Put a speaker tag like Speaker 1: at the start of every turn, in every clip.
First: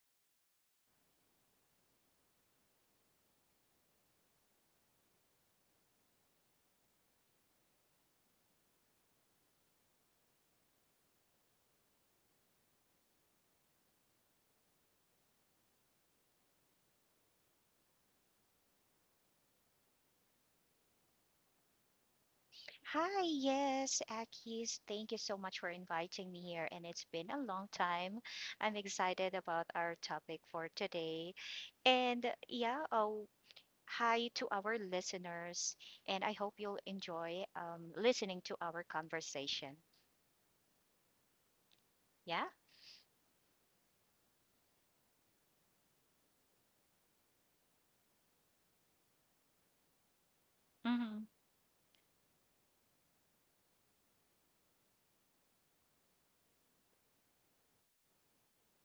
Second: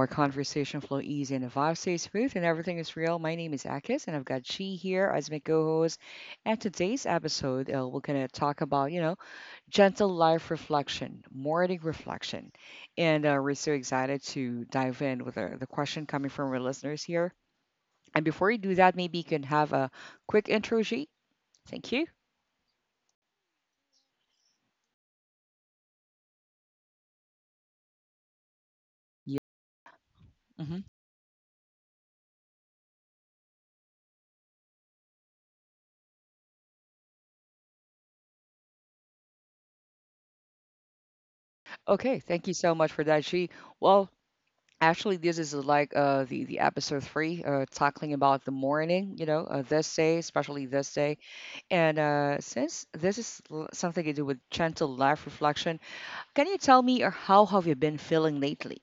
Speaker 1: where conversation flow easy and the vibe stays smooth and everything is real. My name is Akis and I've got Chi here as my co-host. And today's episode, we're gonna talk about gentle life reflection, morning reflection, and we're so excited to dive in with the question coming from our listeners here. And before you do that, maybe you can have a quick intro, Chi. Thank you.
Speaker 2: Hi, yes, Akis. Thank you so much for inviting me here, and it's been a long time. I'm excited
Speaker 1: Yeah.
Speaker 2: about our topic for
Speaker 1: Hmm.
Speaker 2: today. And yeah, oh, hi to our listeners, and I hope you'll enjoy listening to our conversation.
Speaker 1: Okay,
Speaker 2: Yeah?
Speaker 1: thank you so much for that, She. Well, actually, this is like the episode three, talking about the morning. You know, this day, especially this day, and since this is something to do with gentle life reflection, can you tell me how have you been feeling lately?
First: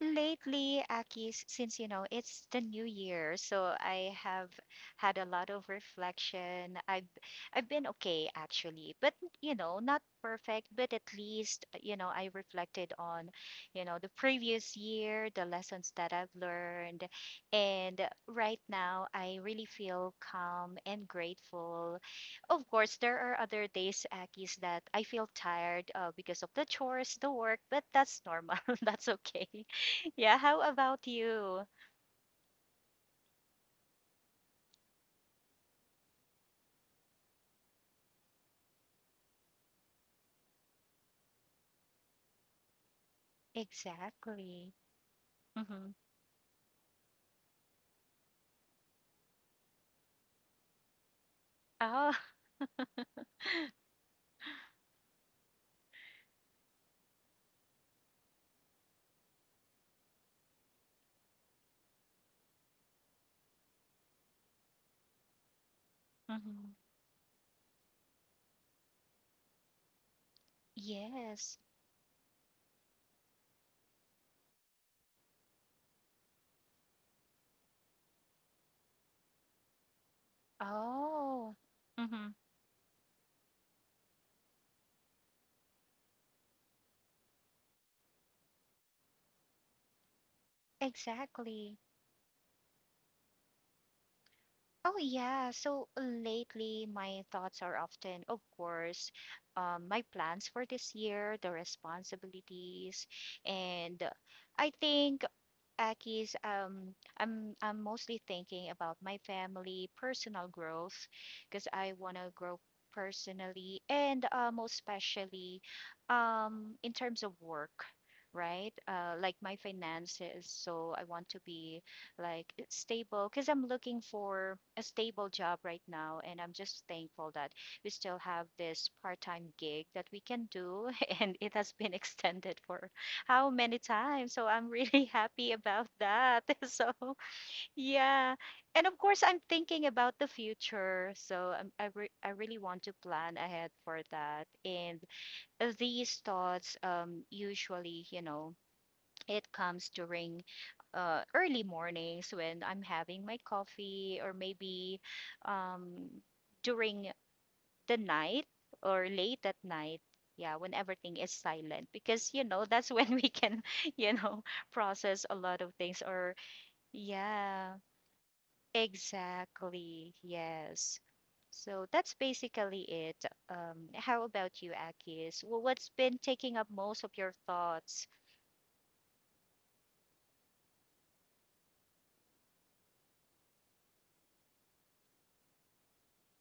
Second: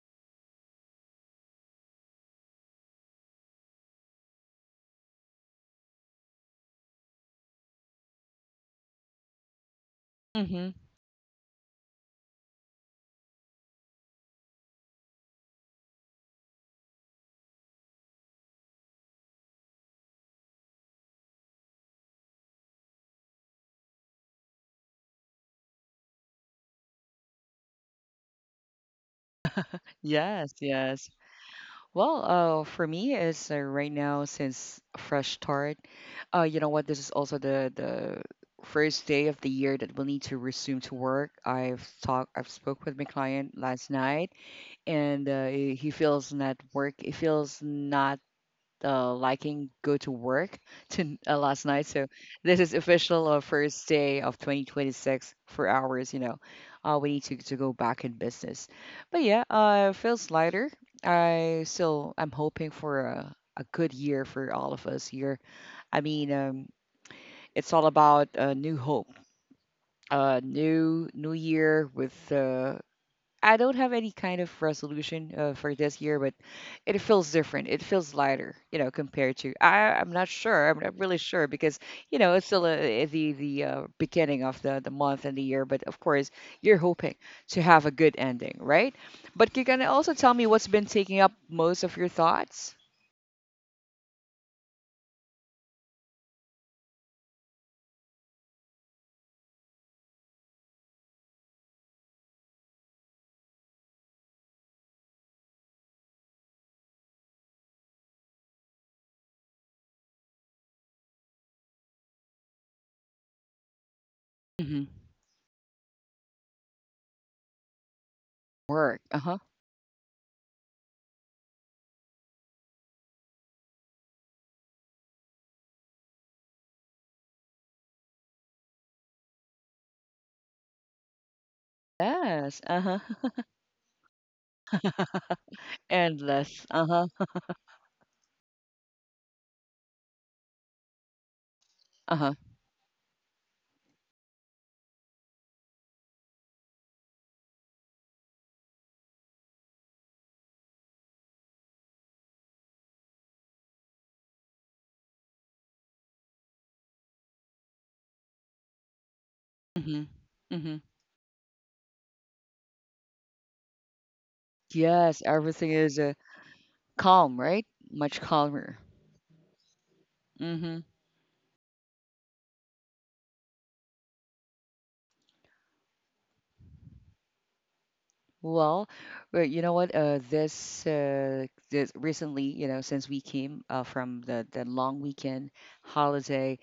Speaker 2: Lately, Akis, since you know it's the new year, so I have had a lot of reflection. I've been okay actually, but you know, not perfect,
Speaker 1: Mm-hmm.
Speaker 2: but at least you know I reflected on, you know, the previous year, the lessons that I've learned, and right now I really feel calm and grateful. Of course, there are other days, Akis, that I feel tired because of the chores, the work, but that's normal. That's okay. Yeah,
Speaker 1: Yes,
Speaker 2: how about
Speaker 1: yes.
Speaker 2: you?
Speaker 1: Well, for me is right now since fresh start. You know what? This is also the first day of the year that we'll need to resume to work. I've talked, I've spoke with my client last night,
Speaker 2: Exactly.
Speaker 1: and he
Speaker 2: Mm-hmm.
Speaker 1: he feels not work. He feels not liking go to work to last night.
Speaker 2: Oh.
Speaker 1: So this is official first day of 2026 for hours. You know, we need to go back in business. But yeah, feels lighter. I still I'm hoping for a good year for all of us here. I mean,
Speaker 2: Mm-hmm.
Speaker 1: it's all about new hope, new
Speaker 2: Yes.
Speaker 1: year with I don't have any kind of resolution for this year, but it feels different. It feels lighter, you know, compared to I'm not sure. I'm not really sure
Speaker 2: Oh,
Speaker 1: because you
Speaker 2: mm-hmm.
Speaker 1: know it's still the beginning of the month and the year. But of course, you're hoping to have a good ending, right? But you can also tell me what's been taking up
Speaker 2: Exactly.
Speaker 1: most of your thoughts.
Speaker 2: Oh, yeah. So lately, my thoughts are often, of course, my plans for this year, the responsibilities, and I think Aki's, I'm mostly thinking about my family, personal growth, because I want to grow personally and most
Speaker 1: Hmm.
Speaker 2: especially in terms of work, right?
Speaker 1: Work. Uh
Speaker 2: Like
Speaker 1: huh.
Speaker 2: my finances. So I want to be like stable because I'm looking for a stable job right now, and I'm just thankful that we still have this part-time gig that we can do, and it has been extended
Speaker 1: Yes.
Speaker 2: for
Speaker 1: Uh huh.
Speaker 2: how many times. So I'm really happy about that.
Speaker 1: Endless.
Speaker 2: So
Speaker 1: Uh huh.
Speaker 2: yeah. And of course, I'm thinking about the future.
Speaker 1: Uh
Speaker 2: I
Speaker 1: huh.
Speaker 2: really want to plan ahead for that. And these thoughts, usually, you know, it comes during early mornings when I'm having my coffee or maybe um, during the night or late at
Speaker 1: Mm-hmm.
Speaker 2: night,
Speaker 1: Mm-hmm.
Speaker 2: yeah, when everything is silent because you know that's when we can you know
Speaker 1: Yes,
Speaker 2: process a
Speaker 1: everything
Speaker 2: lot
Speaker 1: is
Speaker 2: of things or
Speaker 1: calm, right?
Speaker 2: yeah,
Speaker 1: Much calmer.
Speaker 2: exactly,
Speaker 1: Mm-hmm.
Speaker 2: yes. So that's basically it. How about you, Akis? Well, what's been taking up most of your thoughts?
Speaker 1: Well, well, you know what? This recently, you know, since we came from the long weekend holiday,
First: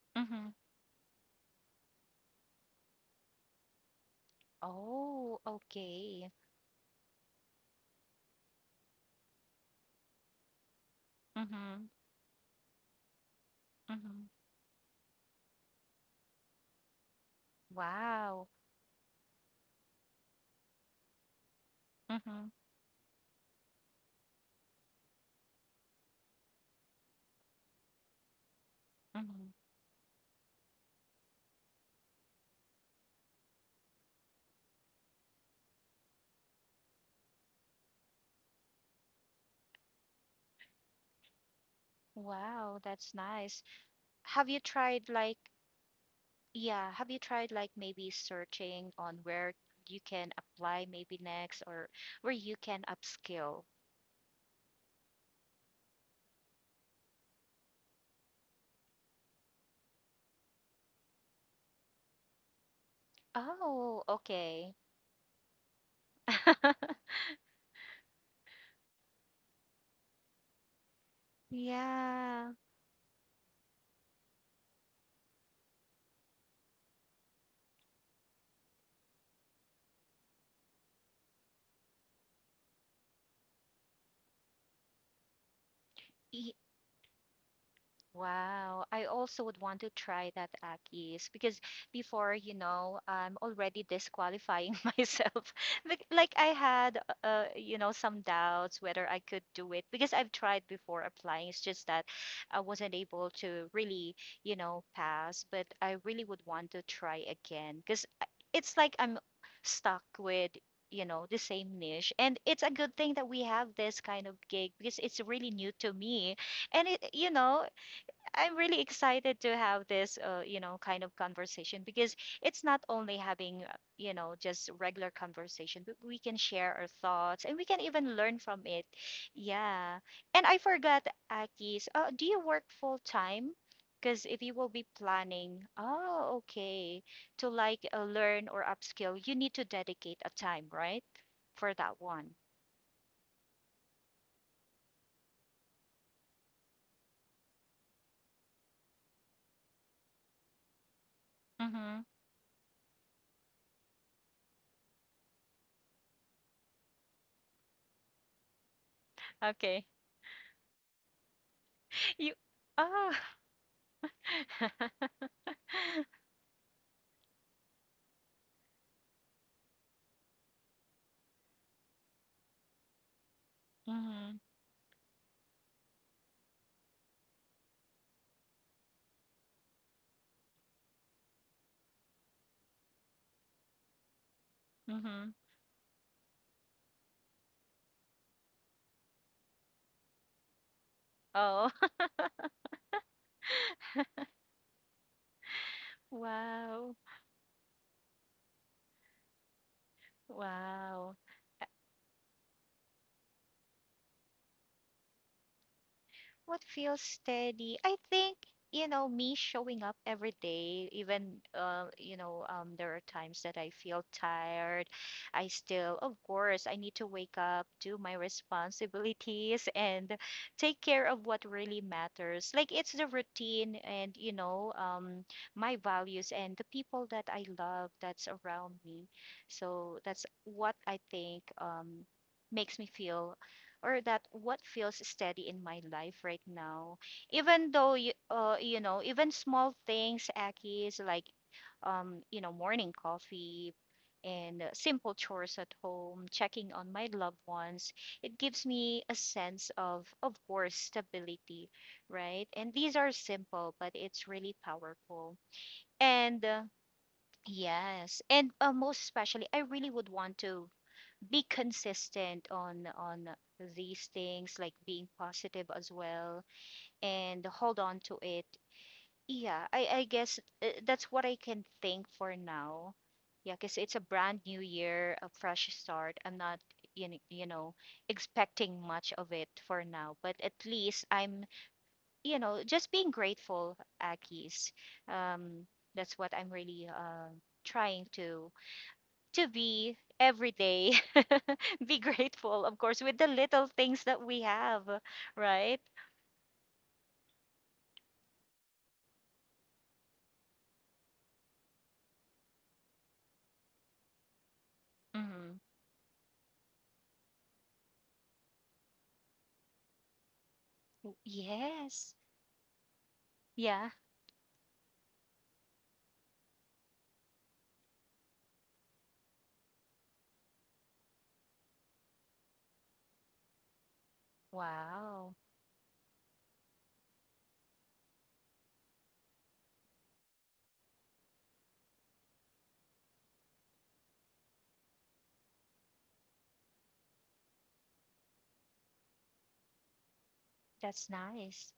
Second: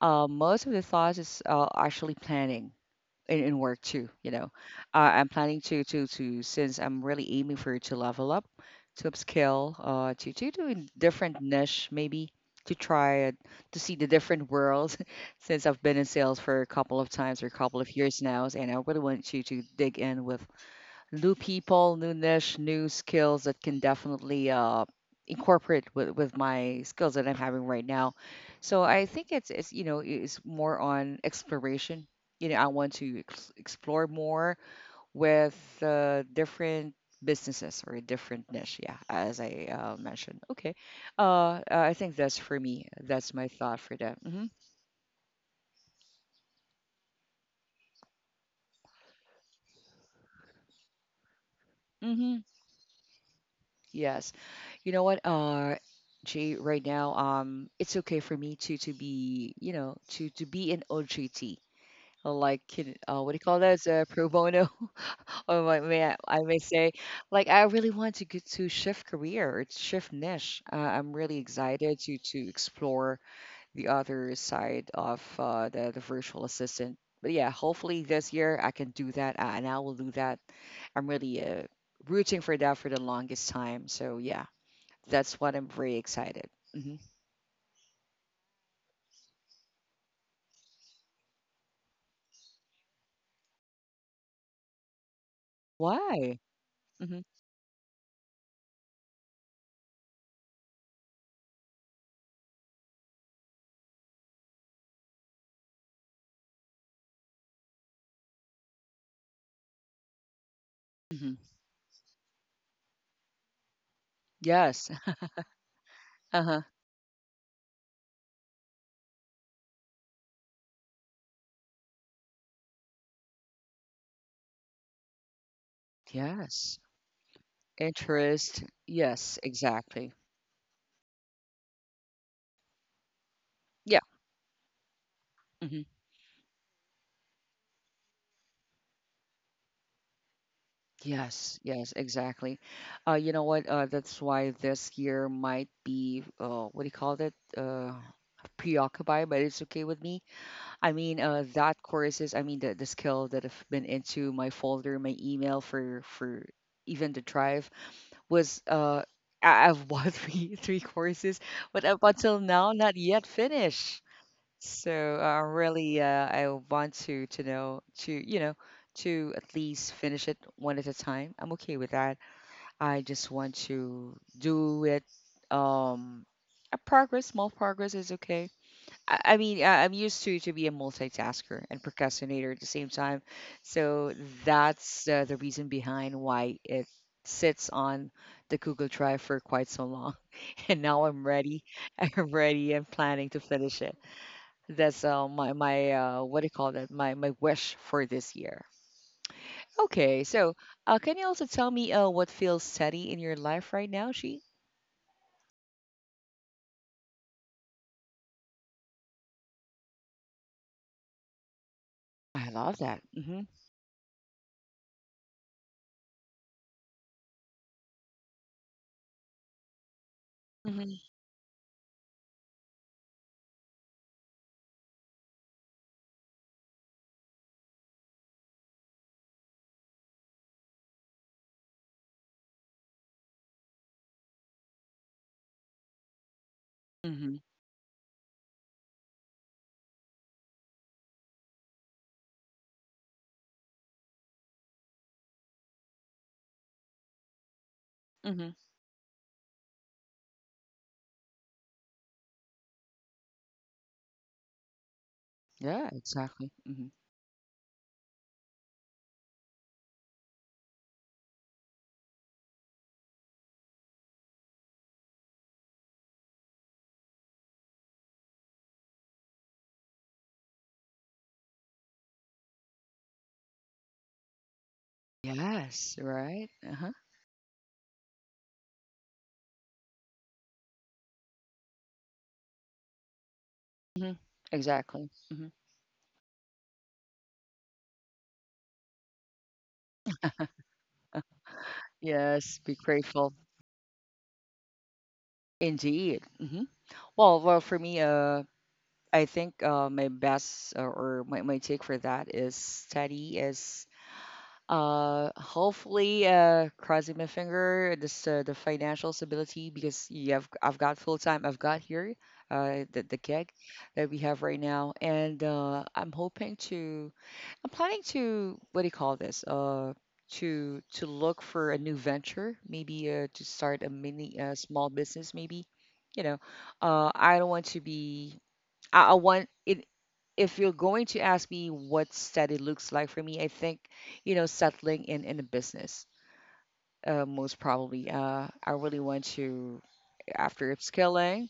Speaker 2: Mm-hmm.
Speaker 1: most of the thoughts is actually planning in work too. You know, I'm
Speaker 2: Oh,
Speaker 1: planning to to
Speaker 2: okay.
Speaker 1: to since I'm really aiming for to level up, to upscale, to do a different
Speaker 2: Mm-hmm.
Speaker 1: niche maybe to try it, to see the
Speaker 2: Mm-hmm.
Speaker 1: different worlds. Since I've been in sales for a couple of times or a couple of years
Speaker 2: Wow.
Speaker 1: now, and I really want to dig in with new people, new
Speaker 2: Mm-hmm.
Speaker 1: niche, new skills that can definitely incorporate with my skills that I'm having right now. So I think
Speaker 2: Mm-hmm.
Speaker 1: it's you know it's more on exploration. You know, I want to explore more with different businesses or a different niche. Yeah, as I mentioned. Okay, I think that's for
Speaker 2: Wow,
Speaker 1: me.
Speaker 2: that's
Speaker 1: That's my
Speaker 2: nice.
Speaker 1: thought for that.
Speaker 2: Have you
Speaker 1: Hmm.
Speaker 2: tried like Yeah, have you tried like maybe searching on where you can apply maybe next, or where you
Speaker 1: Hmm.
Speaker 2: can upskill?
Speaker 1: Yes. You know what, Jay, right now, it's okay for me to be, you know, to be an OJT, like, what do you call that?
Speaker 2: Oh,
Speaker 1: It's a pro
Speaker 2: okay.
Speaker 1: bono, or what I may say, like, I really want to get to shift career, it's shift niche. I'm really excited to
Speaker 2: Yeah.
Speaker 1: explore the other side of the virtual assistant. But yeah, hopefully this year I can do that, and I will do that. I'm really rooting for that for the longest time. So yeah, that's what I'm very excited. Hmm.
Speaker 2: Wow, I also would want to try that, Akis, because before, you know, I'm already disqualifying myself. Like I
Speaker 1: Why?
Speaker 2: had,
Speaker 1: Hmm.
Speaker 2: you know, some doubts whether I could do it because I've tried before applying. It's just that I wasn't able to really, you know, pass, but I really would want to try again because it's like I'm stuck with, you know, the
Speaker 1: Hmm.
Speaker 2: same niche. And it's a good thing that we have this kind of gig because
Speaker 1: Yes.
Speaker 2: it's really new to me, and
Speaker 1: Uh-huh.
Speaker 2: it, you know, I'm really excited to have this, you know, kind of conversation because it's not only having, you know, just regular conversation, but we can share our
Speaker 1: Yes.
Speaker 2: thoughts and we can even learn from it.
Speaker 1: Interest. Yes,
Speaker 2: Yeah.
Speaker 1: exactly.
Speaker 2: And I forgot, Akis, do you work full time? Because
Speaker 1: Yeah.
Speaker 2: if you will be planning,
Speaker 1: Hmm.
Speaker 2: oh, okay, to like learn or upskill, you need to dedicate a time, right? For
Speaker 1: Yes,
Speaker 2: that
Speaker 1: yes,
Speaker 2: one.
Speaker 1: exactly. You know what? That's why this year might be, what do you call it? Preoccupied, but it's okay with me. I mean,
Speaker 2: Mm-hmm.
Speaker 1: that courses, I mean, the skill that I've been into my folder, my email for even the drive was
Speaker 2: Okay.
Speaker 1: I've bought three courses, but up
Speaker 2: You,
Speaker 1: until now,
Speaker 2: oh.
Speaker 1: not yet finished. So really, I want to know to you know to at least finish it one at a time. I'm okay with that. I just want
Speaker 2: Mm-hmm.
Speaker 1: to do it. Um, a progress, small progress is okay. I mean, I'm used to be a multitasker and procrastinator at the same time, so
Speaker 2: Mm-hmm.
Speaker 1: that's the reason behind why it sits on the Google Drive for quite so long. And now I'm
Speaker 2: Oh,
Speaker 1: ready. I'm ready and planning to finish it. That's my what do you
Speaker 2: wow.
Speaker 1: call that? My wish for this year. Okay, so
Speaker 2: Wow.
Speaker 1: can you also tell me what feels steady in your life right now, She?
Speaker 2: What feels steady? I think, you know, me showing up every day, even, you know,
Speaker 1: I
Speaker 2: there are
Speaker 1: love that.
Speaker 2: times that
Speaker 1: Mm-hmm.
Speaker 2: I feel tired. I still, of course, I need to wake up, do my responsibilities, and take care of
Speaker 1: Mm-hmm.
Speaker 2: what really matters. Like it's the routine and, you know, my values and the people that I love that's around me. So that's what I think, makes me feel or that what feels steady in my life right now, even
Speaker 1: Mm-hmm.
Speaker 2: though you, you know, even small things, aki is like you know, morning coffee and simple chores at home, checking on my loved ones. It gives
Speaker 1: Mm-hmm.
Speaker 2: me a sense of course, stability, right? And these are simple, but it's really powerful.
Speaker 1: Yeah,
Speaker 2: And
Speaker 1: exactly. Mhm.
Speaker 2: yes, and most especially, I really would want to be consistent on these things, like being positive as well, and hold on to it. Yeah, I guess that's what I can think for now. Yeah, because it's a brand new year, a fresh start.
Speaker 1: Yes,
Speaker 2: I'm not
Speaker 1: right?
Speaker 2: you know,
Speaker 1: Uh-huh.
Speaker 2: you know expecting much of it for now, but at least I'm, you know, just being grateful,
Speaker 1: Hmm.
Speaker 2: Akis.
Speaker 1: Exactly.
Speaker 2: um
Speaker 1: Hmm.
Speaker 2: that's what I'm really trying to be every day. Be grateful, of
Speaker 1: Yes,
Speaker 2: course,
Speaker 1: be
Speaker 2: with the little
Speaker 1: grateful.
Speaker 2: things that we have, right?
Speaker 1: Indeed. Hmm. Well, well, for me, I think my best or my take for that is steady is
Speaker 2: Mm-hmm.
Speaker 1: hopefully crossing my finger this the financial stability because you have I've got full time, I've
Speaker 2: Yes.
Speaker 1: got here the gig
Speaker 2: Yeah.
Speaker 1: that we have right now and I'm planning to, what do you call this? To look for a new venture, maybe to start a mini small
Speaker 2: Wow,
Speaker 1: business, maybe. You know, I don't want to be. I want it. If you're going to ask me what steady looks like for me, I think you know settling in a business. Most probably, I really want to, after
Speaker 2: that's nice.
Speaker 1: upskilling,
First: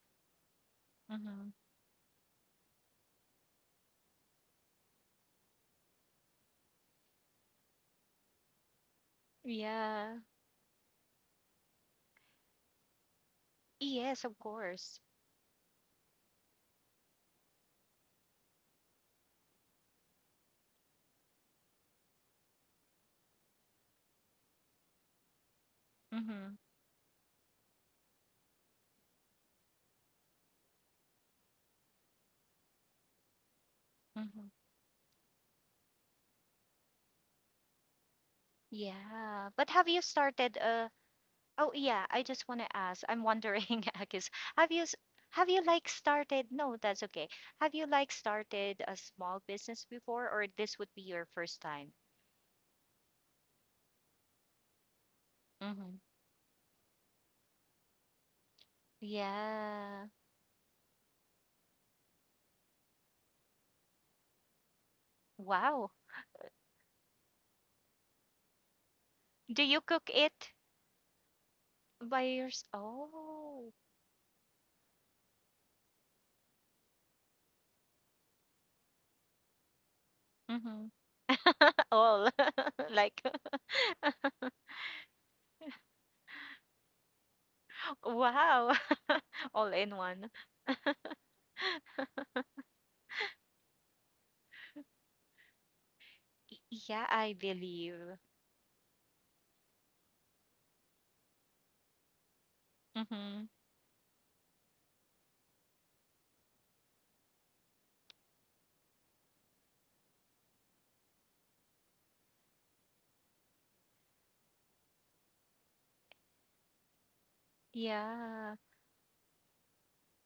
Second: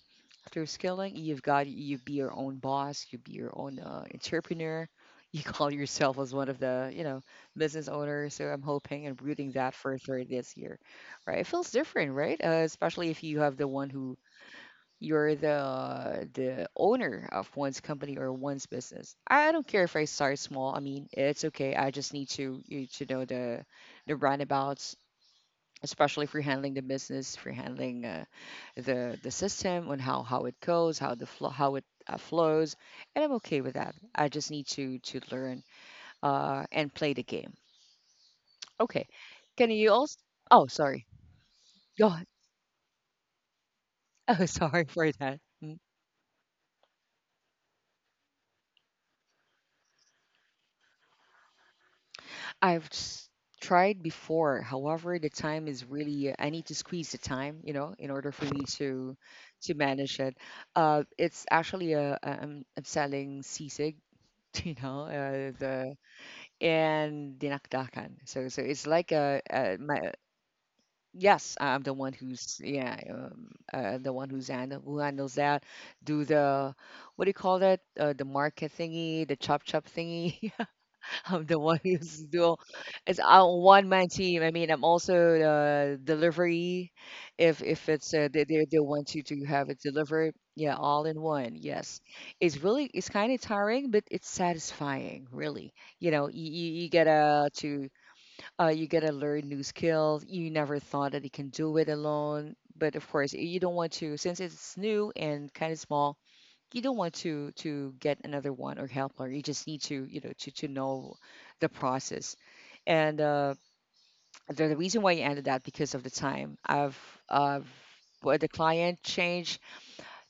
Speaker 1: you've
Speaker 2: Mm-hmm.
Speaker 1: got, you be your own boss, you be your own entrepreneur, you call yourself as one of the you know business owners. So I'm hoping and rooting that for
Speaker 2: Yeah.
Speaker 1: third this year. Right, it feels different, right? Uh, especially if you have the one who
Speaker 2: Yes, of course.
Speaker 1: you're the owner of one's company or one's business. I don't care if I start small. I mean, it's okay. I just need to you to know the roundabouts, especially if you're
Speaker 2: Mm-hmm.
Speaker 1: handling the business, if you're handling the system on how it goes, how the flow, how it flows, and I'm okay with that. I just
Speaker 2: Mm-hmm.
Speaker 1: need to learn and play the game. Okay,
Speaker 2: Yeah,
Speaker 1: can
Speaker 2: but have
Speaker 1: you
Speaker 2: you
Speaker 1: also?
Speaker 2: started
Speaker 1: Oh,
Speaker 2: uh
Speaker 1: sorry.
Speaker 2: oh
Speaker 1: Go
Speaker 2: yeah,
Speaker 1: ahead.
Speaker 2: I just want to ask. I'm wondering, Akis,
Speaker 1: Oh,
Speaker 2: have
Speaker 1: sorry
Speaker 2: you s-
Speaker 1: for that.
Speaker 2: have you
Speaker 1: Mm.
Speaker 2: like started, no that's okay, have you like started a small business before, or this would be your first time?
Speaker 1: I've s- tried before. However, the time is really I need to squeeze the time, you know, in order for me to
Speaker 2: Yeah.
Speaker 1: manage it. It's actually a I'm selling sisig, you know,
Speaker 2: Wow.
Speaker 1: the and dinakdakan. So so it's like
Speaker 2: Do
Speaker 1: a
Speaker 2: you
Speaker 1: my
Speaker 2: cook it
Speaker 1: yes, I'm the one
Speaker 2: by
Speaker 1: who's
Speaker 2: yours?
Speaker 1: yeah,
Speaker 2: Oh.
Speaker 1: the one who's handle, who handles that. Do the, what do you call that? The market thingy, the chop chop thingy.
Speaker 2: Mm-hmm.
Speaker 1: I'm the one who's
Speaker 2: All.
Speaker 1: do. It's
Speaker 2: Like,
Speaker 1: a one man team. I mean, I'm also the delivery. If it's
Speaker 2: wow.
Speaker 1: they want you to have
Speaker 2: All
Speaker 1: it
Speaker 2: in one.
Speaker 1: delivered, yeah, all in one. Yes, it's really it's kind of tiring, but it's satisfying. Really, you know,
Speaker 2: Y-
Speaker 1: you
Speaker 2: Yeah,
Speaker 1: get
Speaker 2: I
Speaker 1: to
Speaker 2: believe.
Speaker 1: you gotta learn new skills. You never thought that you can do it alone, but of course,
Speaker 2: Mm-hmm.
Speaker 1: you don't want to since it's new and kind of small. You don't want to get another one or helper. You just need to you know to know the process. And the reason why you ended that because of the time. I've I the
Speaker 2: Yeah.
Speaker 1: client changed,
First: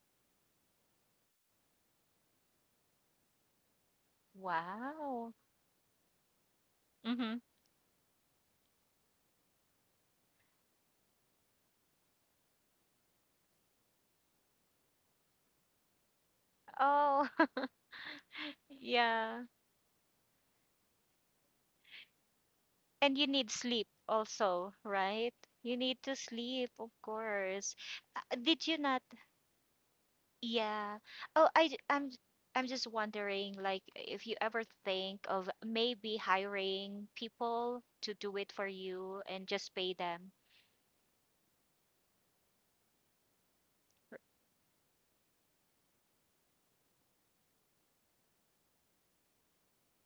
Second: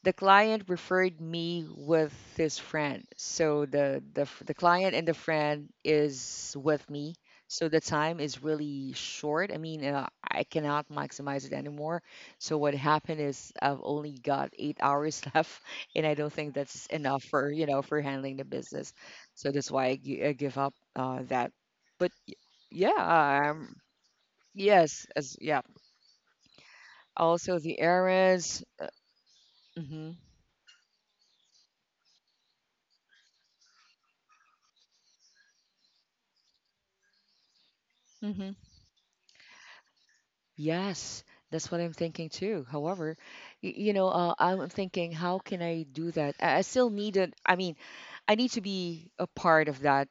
Speaker 1: the client referred me with his friend. So the client and the
Speaker 2: Wow.
Speaker 1: friend is with me.
Speaker 2: Mm-hmm.
Speaker 1: So the time is really short. I mean, I cannot maximize it anymore. So what happened is I've only got 8 hours left, and I don't think that's enough
Speaker 2: Oh.
Speaker 1: for you know for handling the business.
Speaker 2: Yeah.
Speaker 1: So that's why I give up that. But y-
Speaker 2: And you
Speaker 1: yeah,
Speaker 2: need sleep also,
Speaker 1: yes, as
Speaker 2: right?
Speaker 1: yeah.
Speaker 2: You need to sleep, of
Speaker 1: Also
Speaker 2: course.
Speaker 1: the errands.
Speaker 2: Did you not Yeah. Oh, I, j- I'm just wondering, like, if you ever think of maybe hiring people to do
Speaker 1: Hmm.
Speaker 2: it for you and just pay them.
Speaker 1: Yes, that's what I'm thinking too. However, you know, I'm thinking, how can I do that? I still need it. I mean, I need to be a part of that.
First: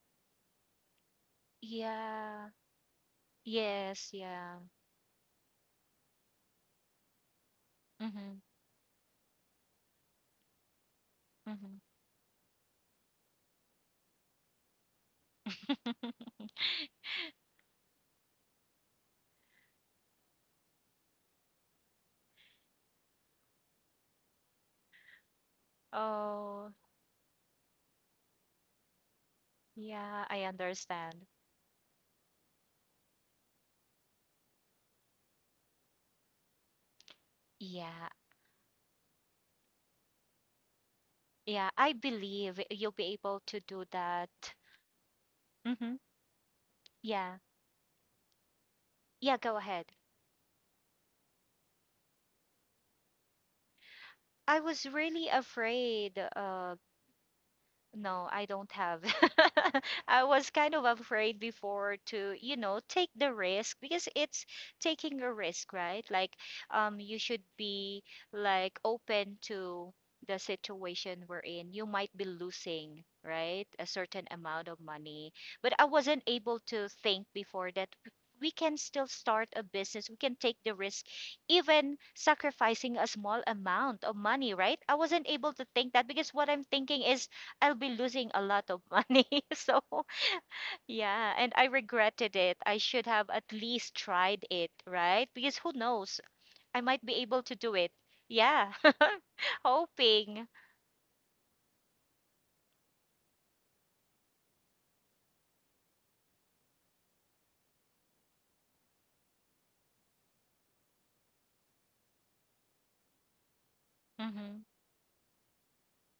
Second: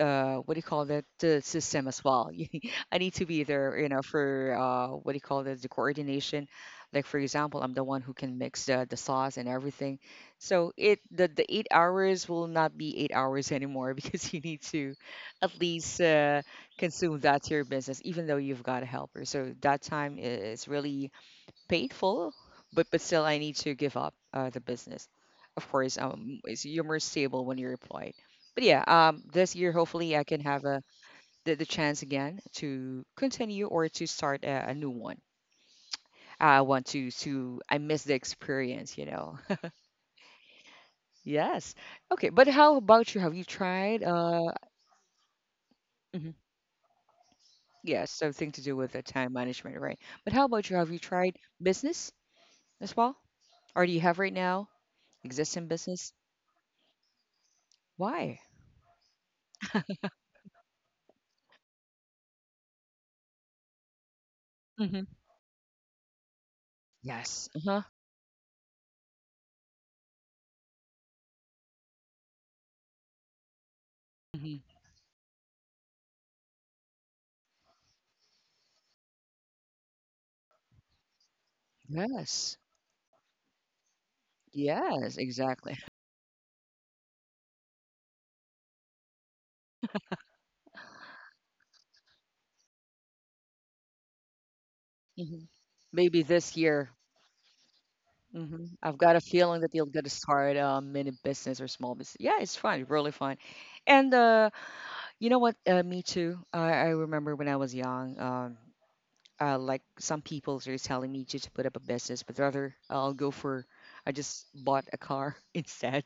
Speaker 1: What do you call that? The system as well.
Speaker 2: Yeah.
Speaker 1: I need to be there, you know,
Speaker 2: Yes.
Speaker 1: for
Speaker 2: Yeah.
Speaker 1: what do you call that? The coordination. Like for example, I'm the one who
Speaker 2: Mm-hmm.
Speaker 1: can mix the sauce and everything. So it the 8 hours will not be 8 hours anymore because you need to at least
Speaker 2: Mm-hmm.
Speaker 1: consume that to your business, even though you've got a helper. So that time is really painful, but still I need to give up the business. Of course, it's,
Speaker 2: Oh,
Speaker 1: you're more stable when you're employed. But yeah, this year hopefully I
Speaker 2: yeah,
Speaker 1: can
Speaker 2: I
Speaker 1: have a
Speaker 2: understand.
Speaker 1: the chance again to continue or to start a new one. I want to I miss the
Speaker 2: Yeah.
Speaker 1: experience, Yes.
Speaker 2: Yeah, I
Speaker 1: Okay, but
Speaker 2: believe
Speaker 1: how
Speaker 2: you'll
Speaker 1: about
Speaker 2: be
Speaker 1: you? Have you
Speaker 2: able to do
Speaker 1: tried
Speaker 2: that. Mm-hmm.
Speaker 1: mhm,
Speaker 2: Yeah.
Speaker 1: yes, something to do with the time
Speaker 2: Yeah, go
Speaker 1: management, right?
Speaker 2: ahead.
Speaker 1: But how about you? Have you tried business as well? Or do you have right now
Speaker 2: I was really
Speaker 1: existing business?
Speaker 2: afraid, No,
Speaker 1: Why?
Speaker 2: I don't have. I was kind of afraid before to, you know, take the risk, because it's taking a risk, right? Like, you
Speaker 1: Yes.
Speaker 2: should
Speaker 1: Uh-huh.
Speaker 2: be like open to the situation we're in. You might be losing, right? A certain
Speaker 1: hmm
Speaker 2: amount of money. But I wasn't able to think before that we can still start a business. We can take the risk, even
Speaker 1: Yes.
Speaker 2: sacrificing a small amount of money, right? I
Speaker 1: Yes,
Speaker 2: wasn't able to
Speaker 1: exactly.
Speaker 2: think that because what I'm thinking is I'll be losing a lot of money. So, yeah, and I regretted it. I should have at least tried it, right?
Speaker 1: hmm
Speaker 2: Because who knows?
Speaker 1: Maybe this
Speaker 2: I
Speaker 1: year.
Speaker 2: might be able to do it. Yeah,
Speaker 1: I've got a feeling that you'll get to
Speaker 2: hoping.
Speaker 1: start a mini business or small business. Yeah, it's fun, really fun. And you know what? Me too. I remember when I was young. Like some people are telling me to put up a business, but rather I'll go for I just
Speaker 2: Hmm.
Speaker 1: bought a car instead,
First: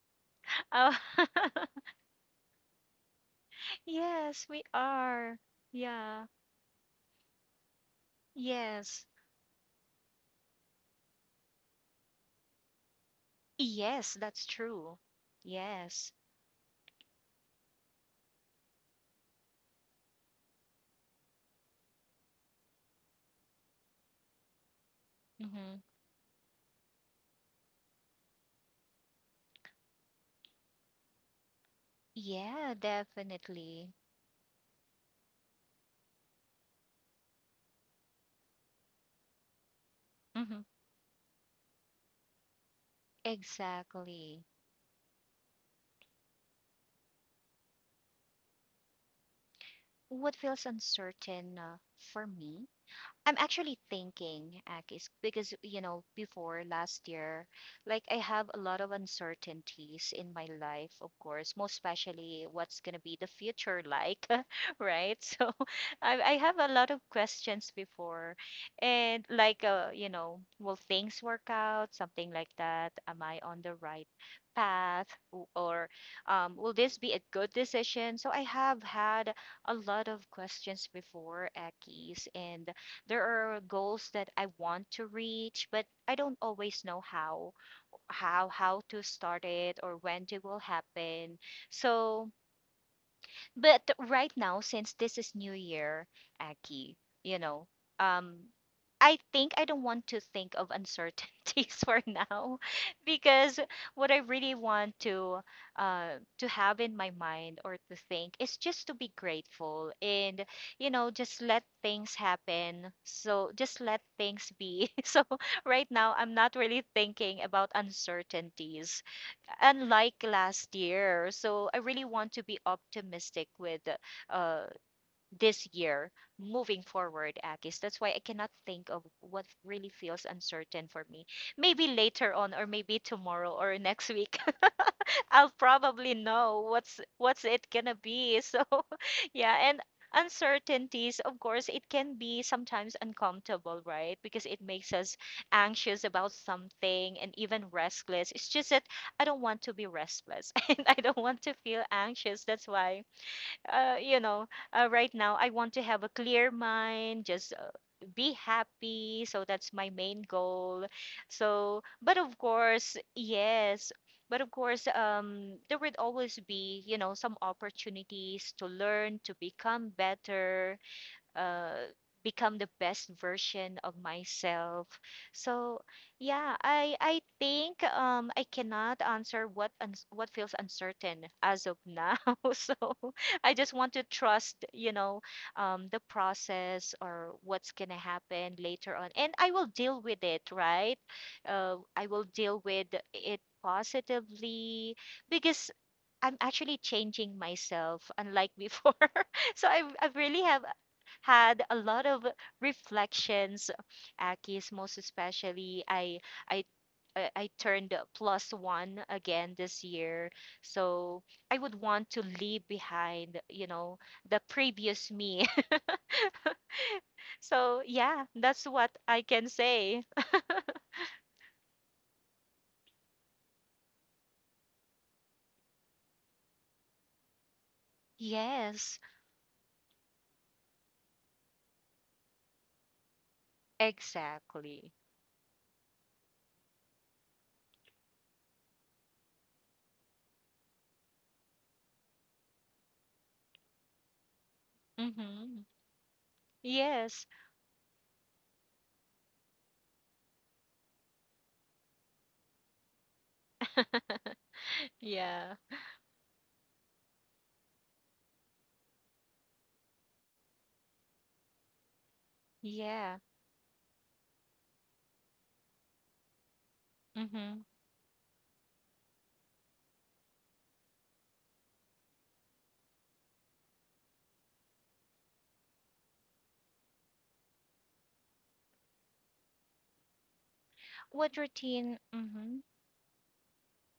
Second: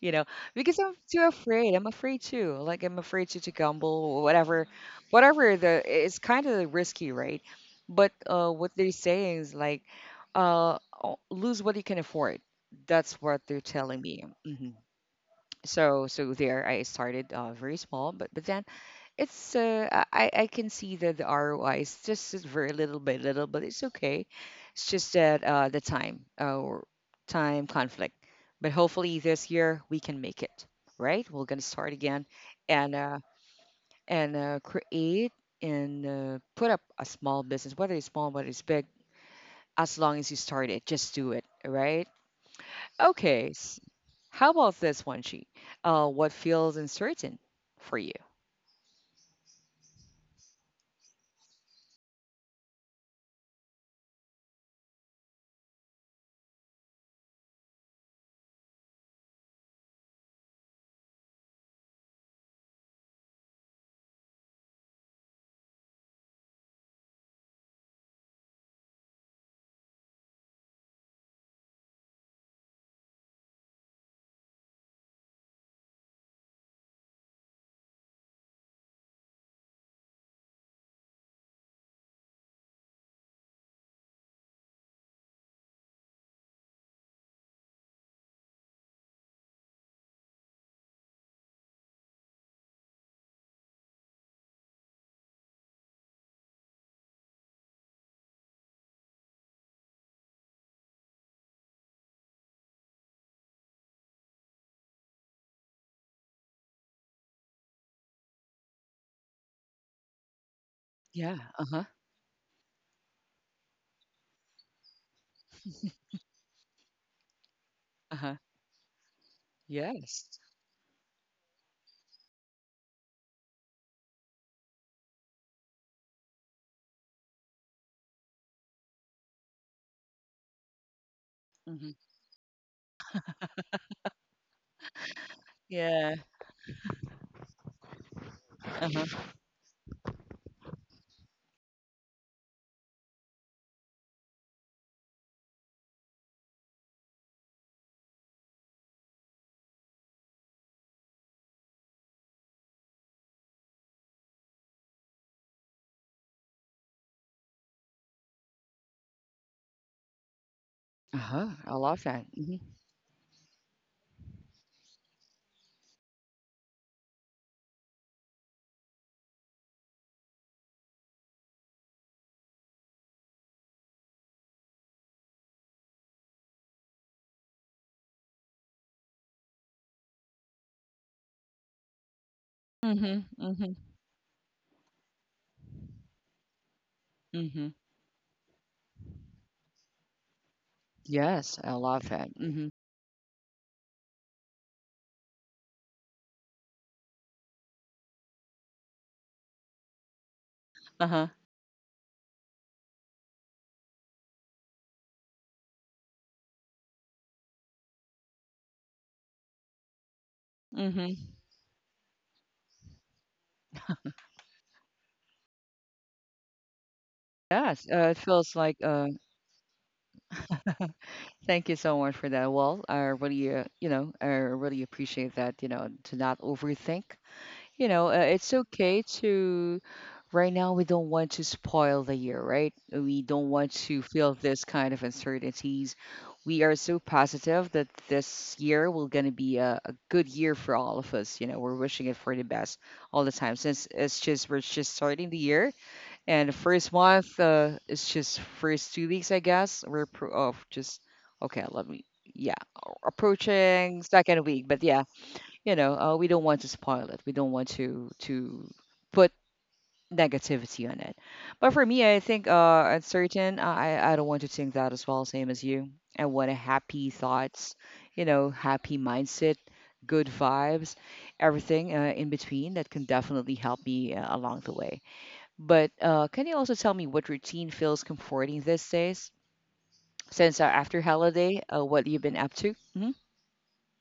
Speaker 1: you know, because I'm
Speaker 2: Oh,
Speaker 1: too afraid. I'm afraid too. Like I'm afraid to gamble,
Speaker 2: yes, we
Speaker 1: whatever,
Speaker 2: are.
Speaker 1: whatever. The It's
Speaker 2: Yeah,
Speaker 1: kind of risky, right? But what they're
Speaker 2: yes,
Speaker 1: saying is like, uh, lose what you can afford. That's what they're telling
Speaker 2: yes,
Speaker 1: me.
Speaker 2: that's true.
Speaker 1: So
Speaker 2: Yes.
Speaker 1: there, I started very small, but then it's I can see the ROI. It's just is very little by little, but it's okay. It's just that the
Speaker 2: Hmm.
Speaker 1: time or time conflict. But hopefully this year we can make it, right? We're gonna start again
Speaker 2: Yeah,
Speaker 1: and
Speaker 2: definitely.
Speaker 1: create and put up a small business, whether it's small, whether it's big. As long as you
Speaker 2: Hmm.
Speaker 1: start it, just do it, right? Okay.
Speaker 2: Exactly.
Speaker 1: How about this one, Chi? What feels uncertain for you?
Speaker 2: What feels uncertain for me? I'm actually thinking, Akis, because you know, before last year, like I have a lot of uncertainties in my life, of course, most especially what's gonna be the future like, right? So I have a lot of questions before, and like, you know, will things work out? Something like that. Am I on the right path, or will this be a good decision? So I have had a lot of questions before, Akis, and there are goals that I want to reach, but I don't always know how, how to start it or when it will happen. So but right now, since this is New Year, Aki, you know, um, I think I don't want to think of uncertainties for now, because what I really want to have in my mind or to think is just to be grateful, and you know, just
Speaker 1: Yeah.
Speaker 2: let
Speaker 1: Uh huh.
Speaker 2: things happen. So just let things be. So right now I'm not really thinking about
Speaker 1: Uh huh.
Speaker 2: uncertainties, unlike
Speaker 1: Yes.
Speaker 2: last year. So I really want to be optimistic with uh, this year moving forward, Akis. That's why I cannot think of what really feels uncertain for me. Maybe
Speaker 1: Mhm.
Speaker 2: later on, or maybe tomorrow or next week. I'll probably
Speaker 1: Yeah.
Speaker 2: know what's it gonna be. So
Speaker 1: Uh-huh.
Speaker 2: yeah, and uncertainties, of course, it can be sometimes uncomfortable, right? Because it makes us anxious about something and even restless. It's just that I don't want to be restless and I don't want to feel anxious. That's why you know, right now I want to have a clear mind, just be happy. So that's my main goal.
Speaker 1: Uh-huh. I
Speaker 2: So,
Speaker 1: love
Speaker 2: but
Speaker 1: that.
Speaker 2: of course, yes. But of course, there would always be, you know, some opportunities to learn, to become better, uh, become the best version of myself. So yeah, I think I cannot answer what uns what feels uncertain as of now. So
Speaker 1: Mhm.
Speaker 2: I just
Speaker 1: Mhm.
Speaker 2: want to trust, you know, the process or
Speaker 1: Mhm.
Speaker 2: what's gonna happen later on, and I will deal with it, right?
Speaker 1: Yes, I
Speaker 2: I
Speaker 1: love
Speaker 2: will
Speaker 1: that.
Speaker 2: deal with it positively, because I'm actually changing myself, unlike before. So I've really have
Speaker 1: Uh-huh.
Speaker 2: had a lot of reflections, Akis, most especially. I I turned plus one again this year,
Speaker 1: Mhm.
Speaker 2: so I would want to leave behind, you know, the previous me. So
Speaker 1: Yes, it
Speaker 2: yeah,
Speaker 1: feels
Speaker 2: that's
Speaker 1: like
Speaker 2: what I can say.
Speaker 1: thank you so much for that. Well, I really, you know, I really appreciate that, you know, to not overthink it's okay
Speaker 2: Yes,
Speaker 1: to. Right now, we don't want to spoil the year, right? We don't want to feel this kind
Speaker 2: exactly.
Speaker 1: of uncertainties. We are so positive that this year will gonna be a good year for all of us. You know, we're wishing it for the best all the time. Since it's just we're just starting the
Speaker 2: Mm-hmm.
Speaker 1: year, and the first
Speaker 2: Yes.
Speaker 1: month, it's just first 2 weeks, I guess. We're just okay. Let me, yeah, approaching second week, but yeah,
Speaker 2: Yeah.
Speaker 1: you know, we don't want to spoil it. We don't want to put negativity on it, but for me I think
Speaker 2: Yeah.
Speaker 1: uncertain, I don't want to think that as well, same as you. I want a happy
Speaker 2: Mm-hmm.
Speaker 1: thoughts, you know, happy mindset, good vibes, everything in between that can definitely help me along the way. But can you also tell me what routine feels comforting these days, since after
Speaker 2: What
Speaker 1: holiday
Speaker 2: routine?
Speaker 1: what you've been up
Speaker 2: Hmm.
Speaker 1: to?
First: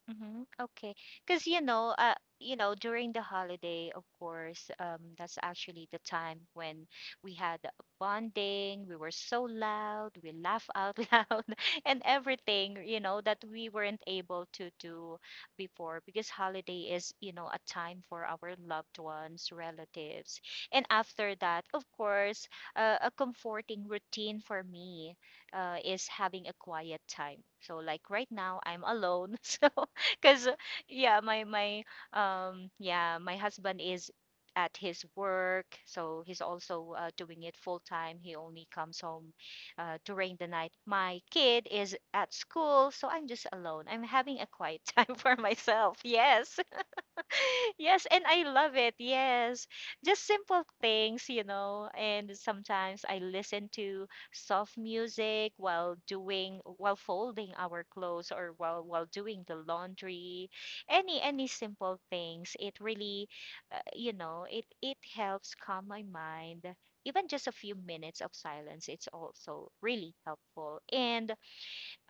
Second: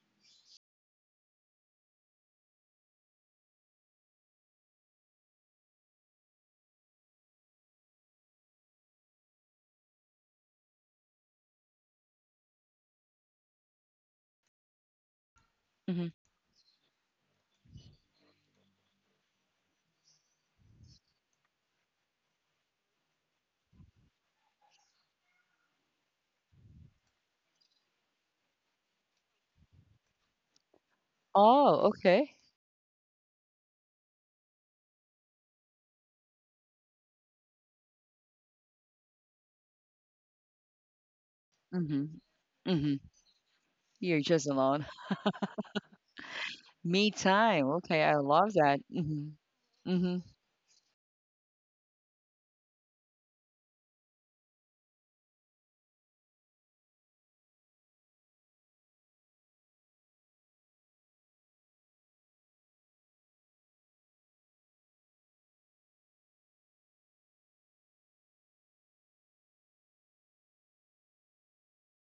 Speaker 2: Mm-hmm. Okay. Because during the holiday, of course, that's actually the time when we had bonding. We were so loud, we laugh out loud, and everything, you know, that we weren't able to do before
Speaker 1: hmm
Speaker 2: because holiday is, you know, a time for our loved ones, relatives. And after that, of course, a comforting routine for me is having a quiet time. So like right now, I'm alone. So Cause yeah, my
Speaker 1: oh,
Speaker 2: my
Speaker 1: okay.
Speaker 2: yeah, my husband is at his work, so he's also doing it full time. He only comes home during the night. My kid is
Speaker 1: hmm
Speaker 2: at school,
Speaker 1: hmm
Speaker 2: so I'm just alone. I'm
Speaker 1: You're
Speaker 2: having
Speaker 1: just
Speaker 2: a quiet
Speaker 1: alone.
Speaker 2: time for myself. Yes.
Speaker 1: Me time. Okay,
Speaker 2: Yes,
Speaker 1: I
Speaker 2: and I
Speaker 1: love
Speaker 2: love
Speaker 1: that.
Speaker 2: it.
Speaker 1: Mhm.
Speaker 2: Yes.
Speaker 1: Mhm.
Speaker 2: Just simple things, you know. And sometimes I listen to soft music while doing while folding our clothes or while doing the laundry. Any simple things. It really you know, it helps calm my mind. Even just a few minutes of silence, it's also really helpful. And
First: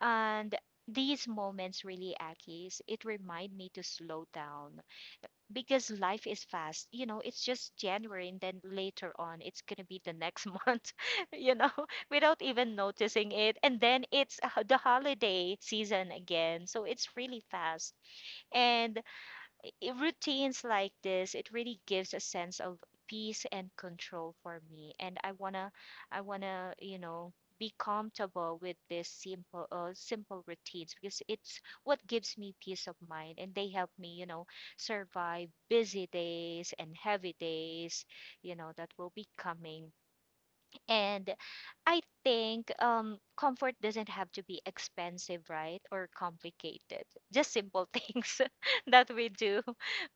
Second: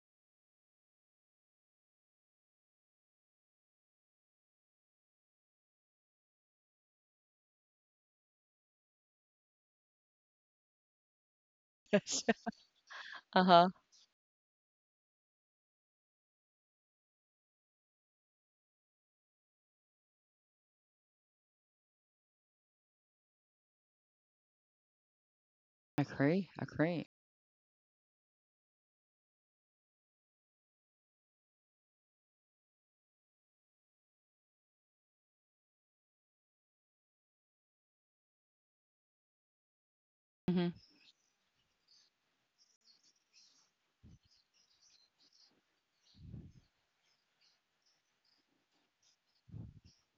Speaker 2: and these moments really, Akis, it remind me to slow down because life is fast. You know, it's just January and then later on it's going to be the next month, you know,
Speaker 1: Yes.
Speaker 2: without even noticing it.
Speaker 1: Uh-huh.
Speaker 2: And then it's the holiday season again. So it's really fast. And routines like this, it really gives a sense of peace and control for me. I
Speaker 1: Agree.
Speaker 2: wanna, you
Speaker 1: Agree.
Speaker 2: know, be comfortable with this simple routines because it's what gives me peace of mind, and they help me, you know, survive busy days and heavy days, you know, that will be coming.
Speaker 1: Mhm.
Speaker 2: And I think comfort doesn't have to be expensive, right? Or complicated. Just simple things that we do,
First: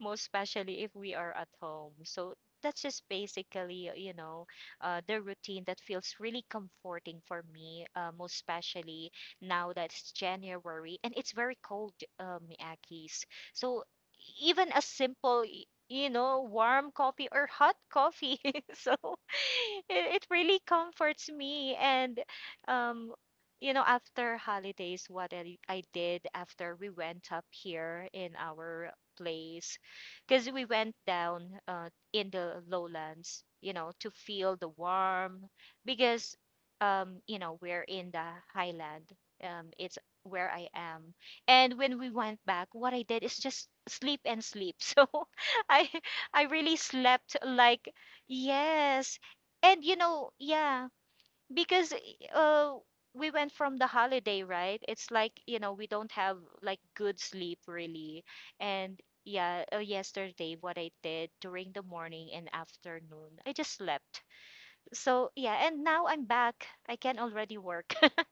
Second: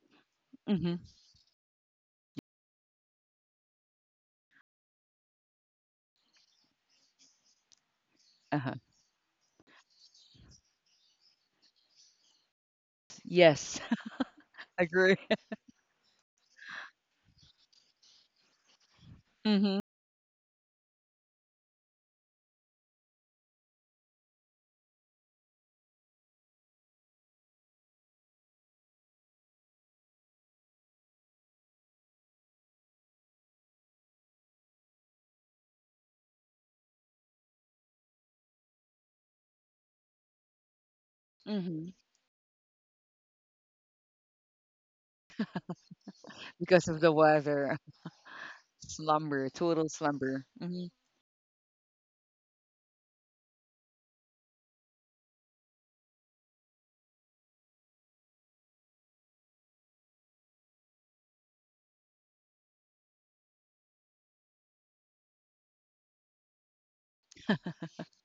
Speaker 2: most especially if
Speaker 1: Mhm.
Speaker 2: we are at home. So that's just basically, you know, the routine that feels really comforting for me, most
Speaker 1: Uh-huh.
Speaker 2: especially now that it's January and it's very cold, Akis.
Speaker 1: Yes.
Speaker 2: So even a
Speaker 1: Agree.
Speaker 2: simple, you know, warm coffee or hot coffee. so
Speaker 1: Mhm.
Speaker 2: it really comforts me. And, um, you know, after holidays, what I did after we went up here in our place, because we went down in the lowlands, you know, to feel the warm, because, you know, we're in the highland. It's where I am. And
Speaker 1: Mhm.
Speaker 2: when we went back, what I did is just sleep and sleep. So I I really
Speaker 1: Because of the
Speaker 2: slept
Speaker 1: weather.
Speaker 2: like yes.
Speaker 1: Slumber,
Speaker 2: And
Speaker 1: total
Speaker 2: you know,
Speaker 1: slumber.
Speaker 2: yeah,
Speaker 1: Mhm.
Speaker 2: because uh, we went from the holiday, right? It's like, you know, we don't have like good sleep really. And yeah, yesterday, what I did during the morning and afternoon, I just slept. So yeah, and now I'm back. I can already work.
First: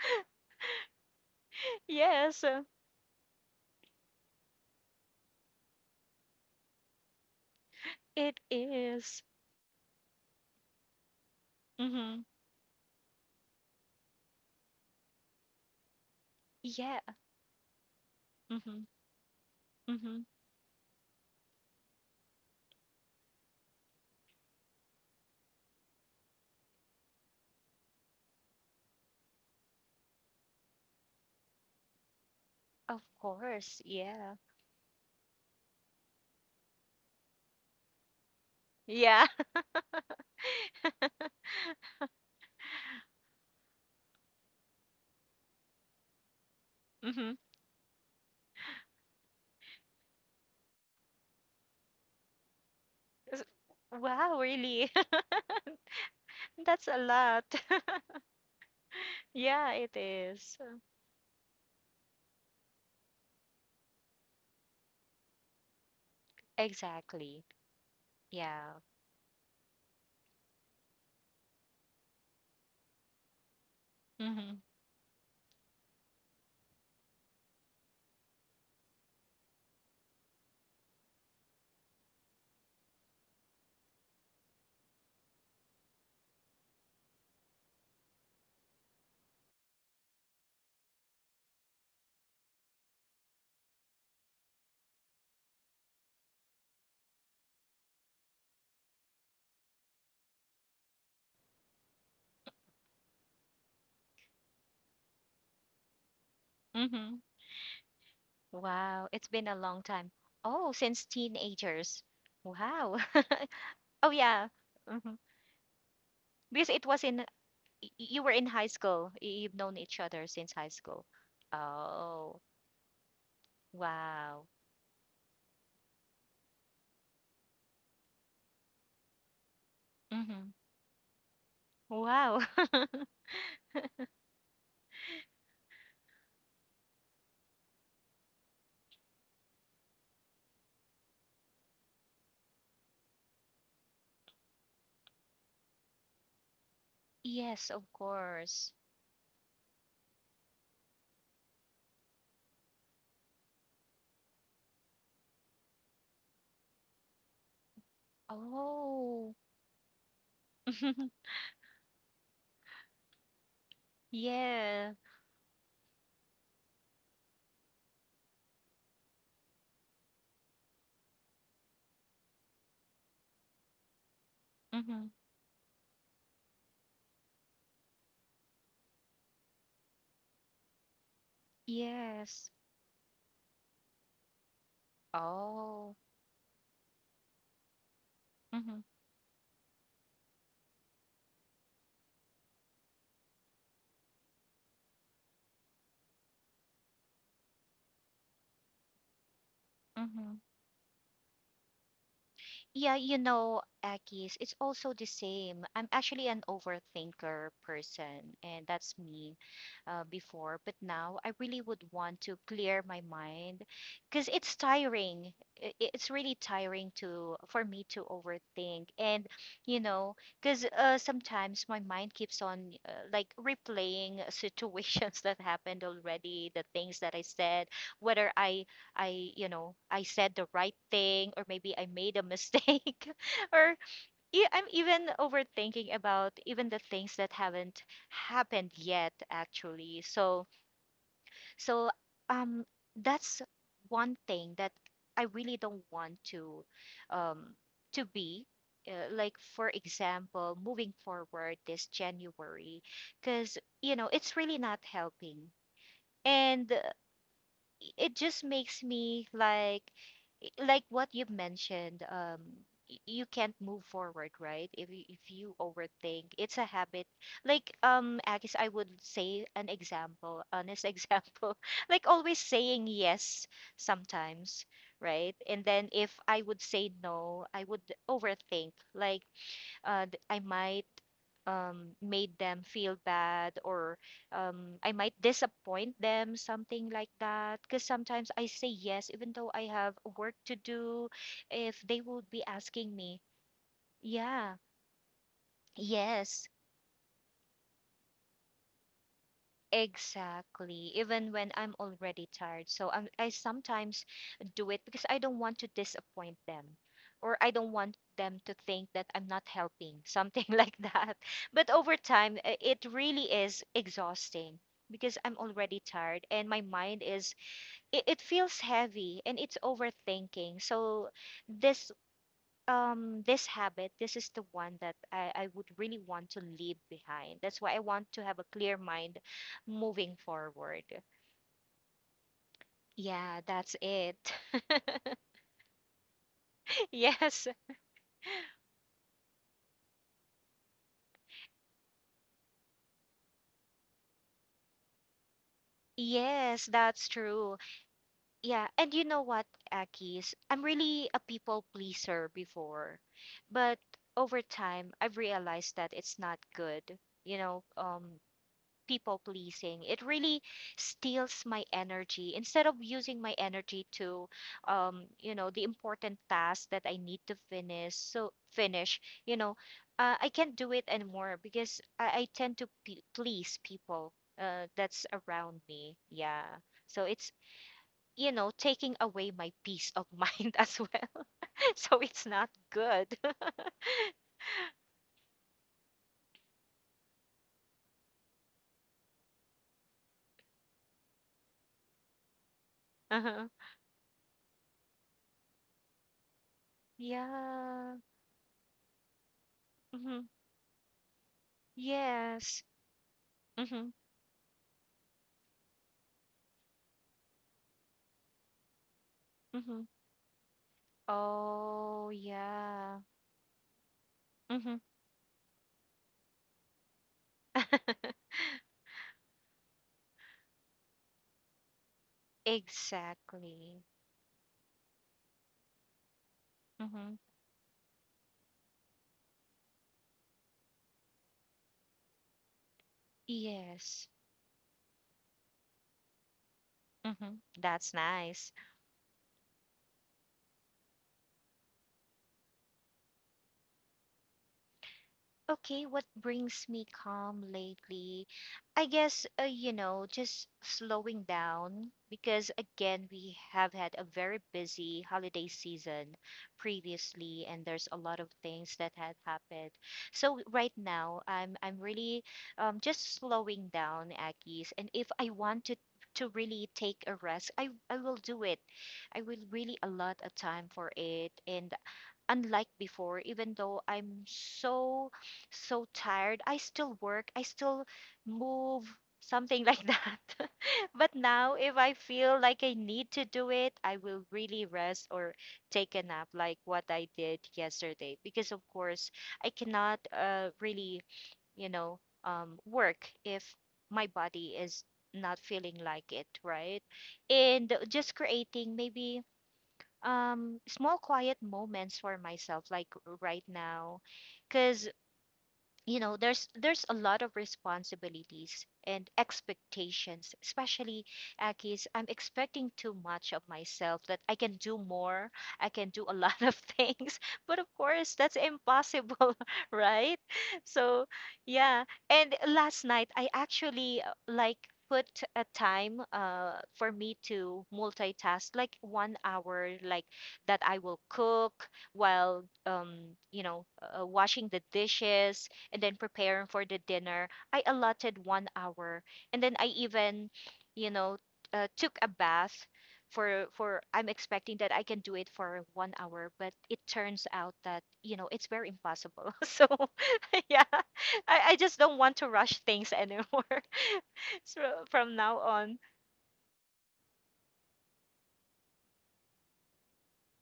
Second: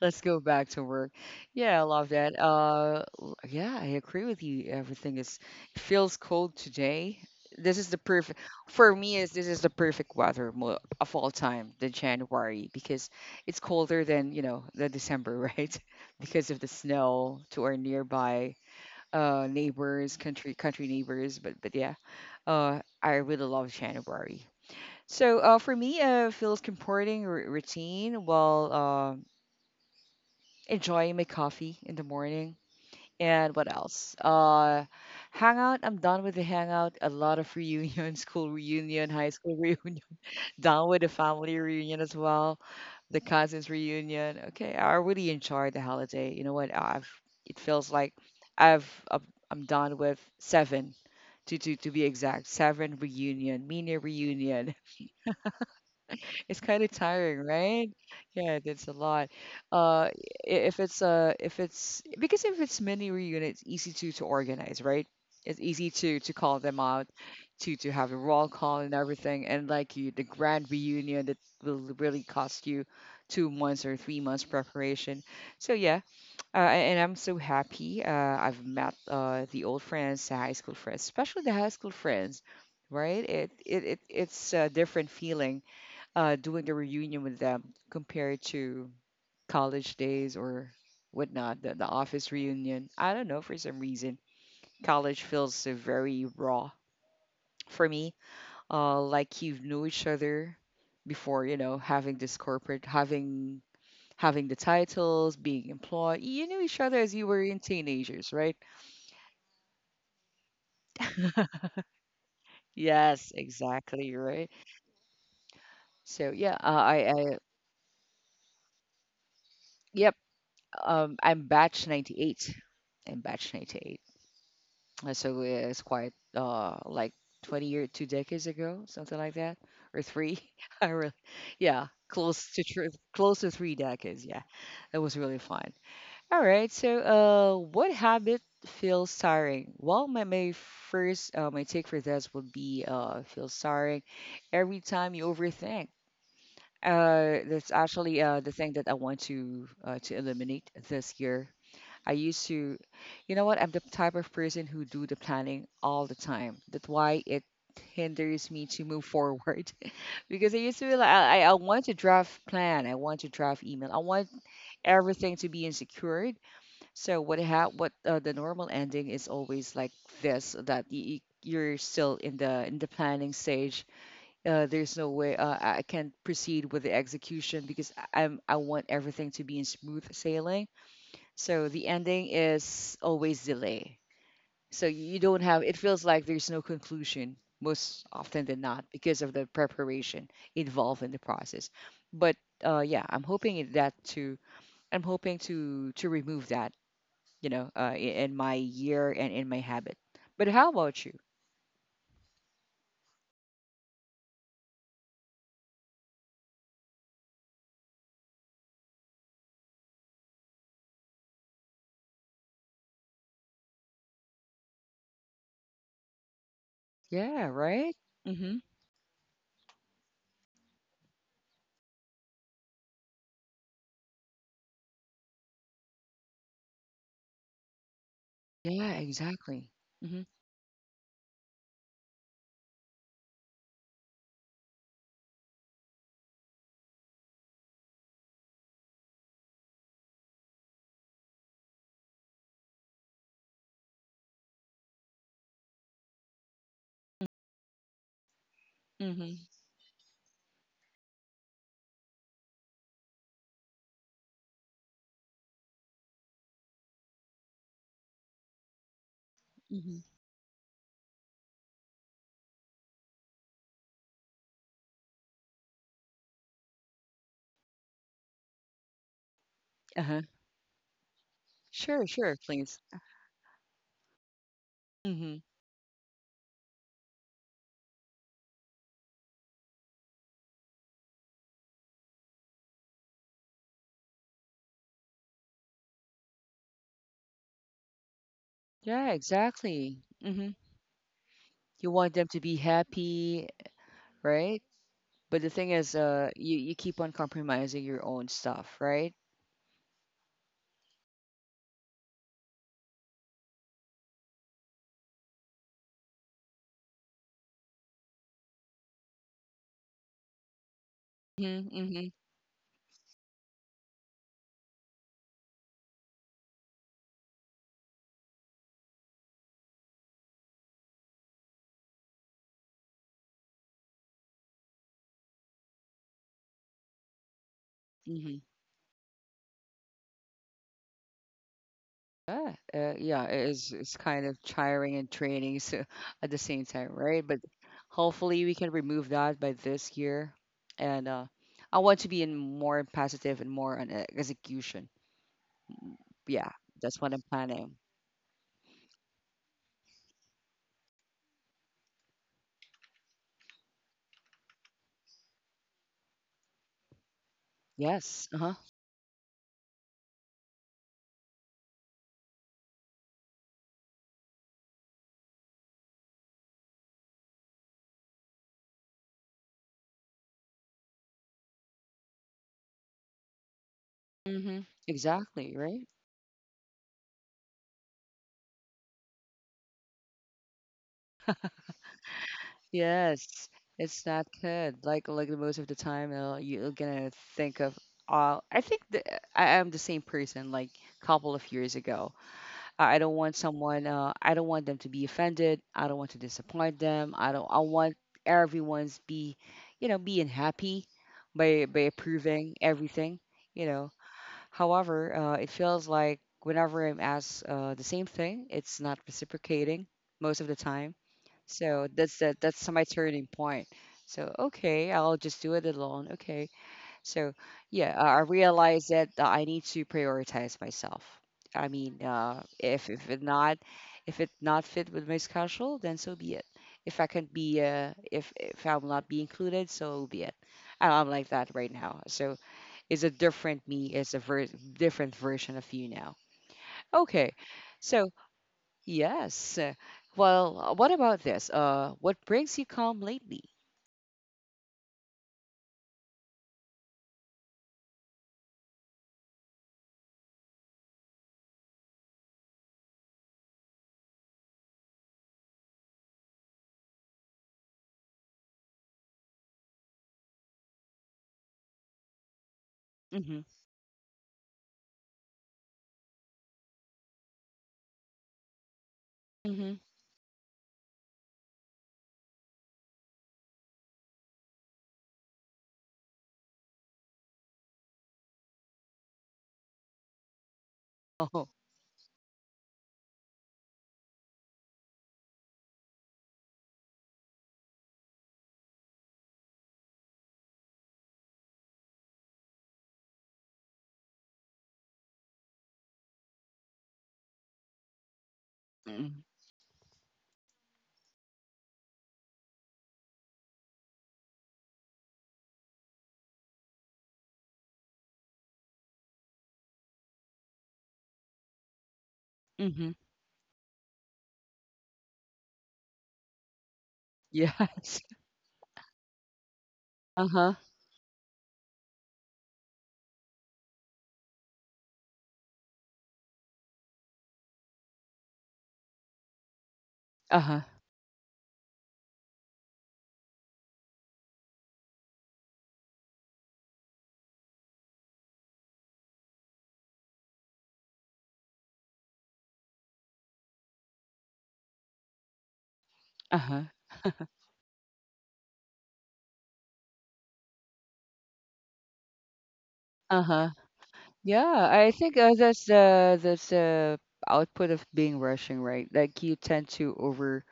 Speaker 1: Let's go back to work. Yeah, I love that.
Speaker 2: Yes,
Speaker 1: Yeah, I agree with you. Everything is it feels cold today. This is the perfect
Speaker 2: it
Speaker 1: for me.
Speaker 2: is.
Speaker 1: Is This is the perfect weather of all time, the
Speaker 2: Mm-hmm.
Speaker 1: January, because it's colder than you know the December, right? Because of the
Speaker 2: Yeah.
Speaker 1: snow to our nearby
Speaker 2: Mm-hmm.
Speaker 1: neighbors,
Speaker 2: Mm-hmm.
Speaker 1: country country neighbors. But yeah, I really love January. So for me, feels comforting routine. Well, enjoying my coffee in the morning.
Speaker 2: Of
Speaker 1: And what
Speaker 2: course.
Speaker 1: else?
Speaker 2: Yeah.
Speaker 1: Hangout. I'm done with the hangout. A lot of reunion, school reunion, high
Speaker 2: Yeah.
Speaker 1: school reunion. Done with the family reunion as well, the cousins reunion. Okay, I really enjoyed the holiday. You know what? I've
Speaker 2: Mm-hmm.
Speaker 1: It feels like I'm I'm done with seven, to be exact, seven reunion, mini
Speaker 2: Wow,
Speaker 1: reunion.
Speaker 2: really?
Speaker 1: It's kind of
Speaker 2: That's a
Speaker 1: tiring,
Speaker 2: lot.
Speaker 1: right? Yeah, that's a lot.
Speaker 2: Yeah, it
Speaker 1: Uh, i-
Speaker 2: is.
Speaker 1: if it's if it's because if it's mini reunion, it's easy to organize, right? It's easy to call them out,
Speaker 2: Exactly.
Speaker 1: to have a roll call
Speaker 2: Yeah.
Speaker 1: and everything, and like you, the grand reunion that will really cost you 2 months or 3 months
Speaker 2: Mm-hmm.
Speaker 1: preparation. So yeah, and I'm so happy. I've met the old friends, the high school friends, especially the high school friends, right? It's a different feeling doing a reunion with them compared to college days or whatnot, the office reunion. I don't know, for some reason, college feels very raw for me. Like you've knew each other before, you know, having this corporate, having the titles, being employed. You knew each other as you
Speaker 2: Mm-hmm.
Speaker 1: were in teenagers, right?
Speaker 2: Wow, it's been a long time. Oh, since teenagers. Wow.
Speaker 1: Yes, exactly,
Speaker 2: Oh
Speaker 1: right.
Speaker 2: yeah. hmm
Speaker 1: So yeah,
Speaker 2: Because it
Speaker 1: I,
Speaker 2: was in
Speaker 1: I,
Speaker 2: you were in high school. You've known each
Speaker 1: yep,
Speaker 2: other since high school.
Speaker 1: I'm batch
Speaker 2: Oh,
Speaker 1: 98. I'm batch 98.
Speaker 2: wow.
Speaker 1: So it's quite like 20 or two decades ago, something like that, or three.
Speaker 2: Mm-hmm.
Speaker 1: I really, yeah,
Speaker 2: Wow.
Speaker 1: close to close to three decades. Yeah, it was really fun. All right, so what habit feels tiring? Well, my take for this would be feels tiring every time you overthink. That's
Speaker 2: Yes, of
Speaker 1: actually the thing
Speaker 2: course.
Speaker 1: that I want to eliminate this year. I used to, you know what? I'm the type of person who do the planning all the time. That's why it hinders me to move
Speaker 2: Oh.
Speaker 1: forward because I used to be like, I, I I want to draft plan, I want to draft email, I want
Speaker 2: Yeah.
Speaker 1: everything to be insecured. So what ha- what the normal ending is always like this, that you're still in the planning stage. There's no
Speaker 2: Mm-hmm.
Speaker 1: way I can't proceed with the execution because I'm I want everything to be in smooth sailing, so the ending
Speaker 2: Yes.
Speaker 1: is always delay. So you don't have, it feels
Speaker 2: Oh.
Speaker 1: like there's no conclusion most often than not
Speaker 2: Mm-hmm.
Speaker 1: because of the preparation involved in the process. But yeah, I'm hoping to remove that, you know, in my year and in my habit. But
Speaker 2: Mm-hmm.
Speaker 1: how about you?
Speaker 2: Yeah, you know, Akis, it's also the same. I'm actually an overthinker person, and that's me before. But now I really would want to clear my mind because it's tiring. It's really tiring to
Speaker 1: Yeah,
Speaker 2: for me
Speaker 1: right?
Speaker 2: to
Speaker 1: Mm-hmm.
Speaker 2: overthink, and you know, because sometimes my mind keeps on like replaying situations that happened already, the things that I said, whether I
Speaker 1: Yeah,
Speaker 2: I, you
Speaker 1: exactly.
Speaker 2: know, I
Speaker 1: Mm-hmm.
Speaker 2: said the right thing or maybe I made a mistake or I'm even overthinking about even the things that haven't happened yet actually. So so um that's one thing that I really don't want um to be
Speaker 1: Mm-hmm.
Speaker 2: like for example moving forward this January because you know it's really not helping and it just makes me
Speaker 1: Mm-hmm.
Speaker 2: like what you've mentioned, you can't move forward, right? If you overthink, it's a habit. Like, I guess I would say an
Speaker 1: Uh-huh.
Speaker 2: example, honest example,
Speaker 1: Sure,
Speaker 2: like
Speaker 1: sure,
Speaker 2: always
Speaker 1: please.
Speaker 2: saying yes sometimes, right?
Speaker 1: Mm-hmm.
Speaker 2: And then if I would say no, I would overthink, like I might made them feel bad or I might disappoint them, something like that. Because sometimes I say
Speaker 1: Yeah,
Speaker 2: yes, even though I
Speaker 1: exactly.
Speaker 2: have work
Speaker 1: Mm-hmm.
Speaker 2: to do, if
Speaker 1: You
Speaker 2: they
Speaker 1: want them
Speaker 2: would
Speaker 1: to
Speaker 2: be
Speaker 1: be
Speaker 2: asking me,
Speaker 1: happy, right?
Speaker 2: yeah,
Speaker 1: But the thing is,
Speaker 2: yes.
Speaker 1: you you keep on compromising your own stuff, right?
Speaker 2: Exactly. Even when I'm already tired. So I sometimes do it because I don't want to disappoint them or I don't want them to think that I'm not helping, something like that. But
Speaker 1: Mm-hmm,
Speaker 2: over
Speaker 1: mm-hmm,
Speaker 2: time, it really is exhausting because I'm already tired and my mind is, it feels heavy and it's overthinking. So this this habit this is the one that I would really want to leave behind. That's why I want
Speaker 1: mm-hmm.
Speaker 2: to have a clear mind moving forward.
Speaker 1: Yeah, yeah, it
Speaker 2: Yeah,
Speaker 1: is,
Speaker 2: that's
Speaker 1: it's kind of
Speaker 2: it.
Speaker 1: tiring and training so at the same time, right? But
Speaker 2: Yes.
Speaker 1: hopefully we can remove that by this year, and I want to be in more positive and more on execution. Yeah,
Speaker 2: Yes,
Speaker 1: that's what I'm
Speaker 2: that's true.
Speaker 1: planning.
Speaker 2: Yeah, and you know what, Akis, I'm really a people pleaser before, but over time I've realized that it's not good, you know,
Speaker 1: Yes. Uh huh.
Speaker 2: people pleasing. It really steals my energy. Instead of using my energy to, you know, the important task that I need to finish, so finish, you know, I can't do it anymore because I tend to please people
Speaker 1: Mm-hmm.
Speaker 2: that's
Speaker 1: Exactly.
Speaker 2: around
Speaker 1: Right.
Speaker 2: me. Yeah. So it's, you know, taking away my peace of mind as well. So it's not good.
Speaker 1: Yes, it's not good. Like the most of the time, you're gonna think of all. I am the same person. Like a couple of years ago, I don't want
Speaker 2: Uh-huh.
Speaker 1: someone. I don't want them to be offended. I don't want to disappoint them. I don't. I want
Speaker 2: Yeah.
Speaker 1: everyone's be, you know, being
Speaker 2: hmm
Speaker 1: happy by approving
Speaker 2: Yes.
Speaker 1: everything. You know,
Speaker 2: Mm-hmm.
Speaker 1: however, it feels like whenever I'm asked the same thing, it's not reciprocating
Speaker 2: Mm-hmm.
Speaker 1: most of the time. So
Speaker 2: Oh,
Speaker 1: that's the, that's my
Speaker 2: yeah.
Speaker 1: turning point. So
Speaker 2: Mm-hmm.
Speaker 1: okay, I'll just do it alone. Okay. So yeah, I realize that I need to prioritize myself. I mean, if it not,
Speaker 2: Exactly.
Speaker 1: if it not fit with my schedule, then so be it. If I
Speaker 2: Mm-hmm.
Speaker 1: can be if I'm not be included, so be it. I'm like that right now. So is a different me, is
Speaker 2: Yes.
Speaker 1: a different version of you now. Okay,
Speaker 2: Mm-hmm. That's
Speaker 1: so
Speaker 2: nice.
Speaker 1: yes. Well, what about this? What brings you calm lately?
Speaker 2: Okay, what brings me calm lately? I guess, you know, just slowing down because, again, we have had a very busy holiday season previously, and there's a lot of things that had happened. So right now, I'm really just
Speaker 1: Mm-hmm.
Speaker 2: slowing down, Aggies, and if I want to really take a rest, I will do it. I will
Speaker 1: Mm-hmm.
Speaker 2: really allot a time for it, and unlike before, even though I'm so so tired I still work, I still move, something like that. But
Speaker 1: Oh.
Speaker 2: now if I feel like I need to do it, I will really rest or take a nap like what I did yesterday, because of course I cannot really, you know, work if my body is not feeling like it, right? And just creating maybe small quiet moments for myself like right now, because you know there's a lot of responsibilities and expectations, especially Akis, I'm expecting
Speaker 1: Mm-hmm.
Speaker 2: too much of myself, that I can do more, I can do a lot of things, but of
Speaker 1: Yes.
Speaker 2: course that's impossible, right?
Speaker 1: Uh-huh.
Speaker 2: So yeah, and last night I actually like put a time for me to multitask like 1 hour, like
Speaker 1: Uh-huh.
Speaker 2: that I will cook while you know, washing the dishes and then preparing for the dinner. I allotted 1 hour, and then I even, you know, took a bath. For I'm expecting that I can do it for 1 hour, but
Speaker 1: Uh-huh.
Speaker 2: it turns out that you know it's very impossible. So yeah, I just don't want to rush things
Speaker 1: Uh-huh.
Speaker 2: anymore.
Speaker 1: Yeah, I
Speaker 2: So
Speaker 1: think
Speaker 2: from now on,
Speaker 1: that's the output of being rushing, right? Like you tend to over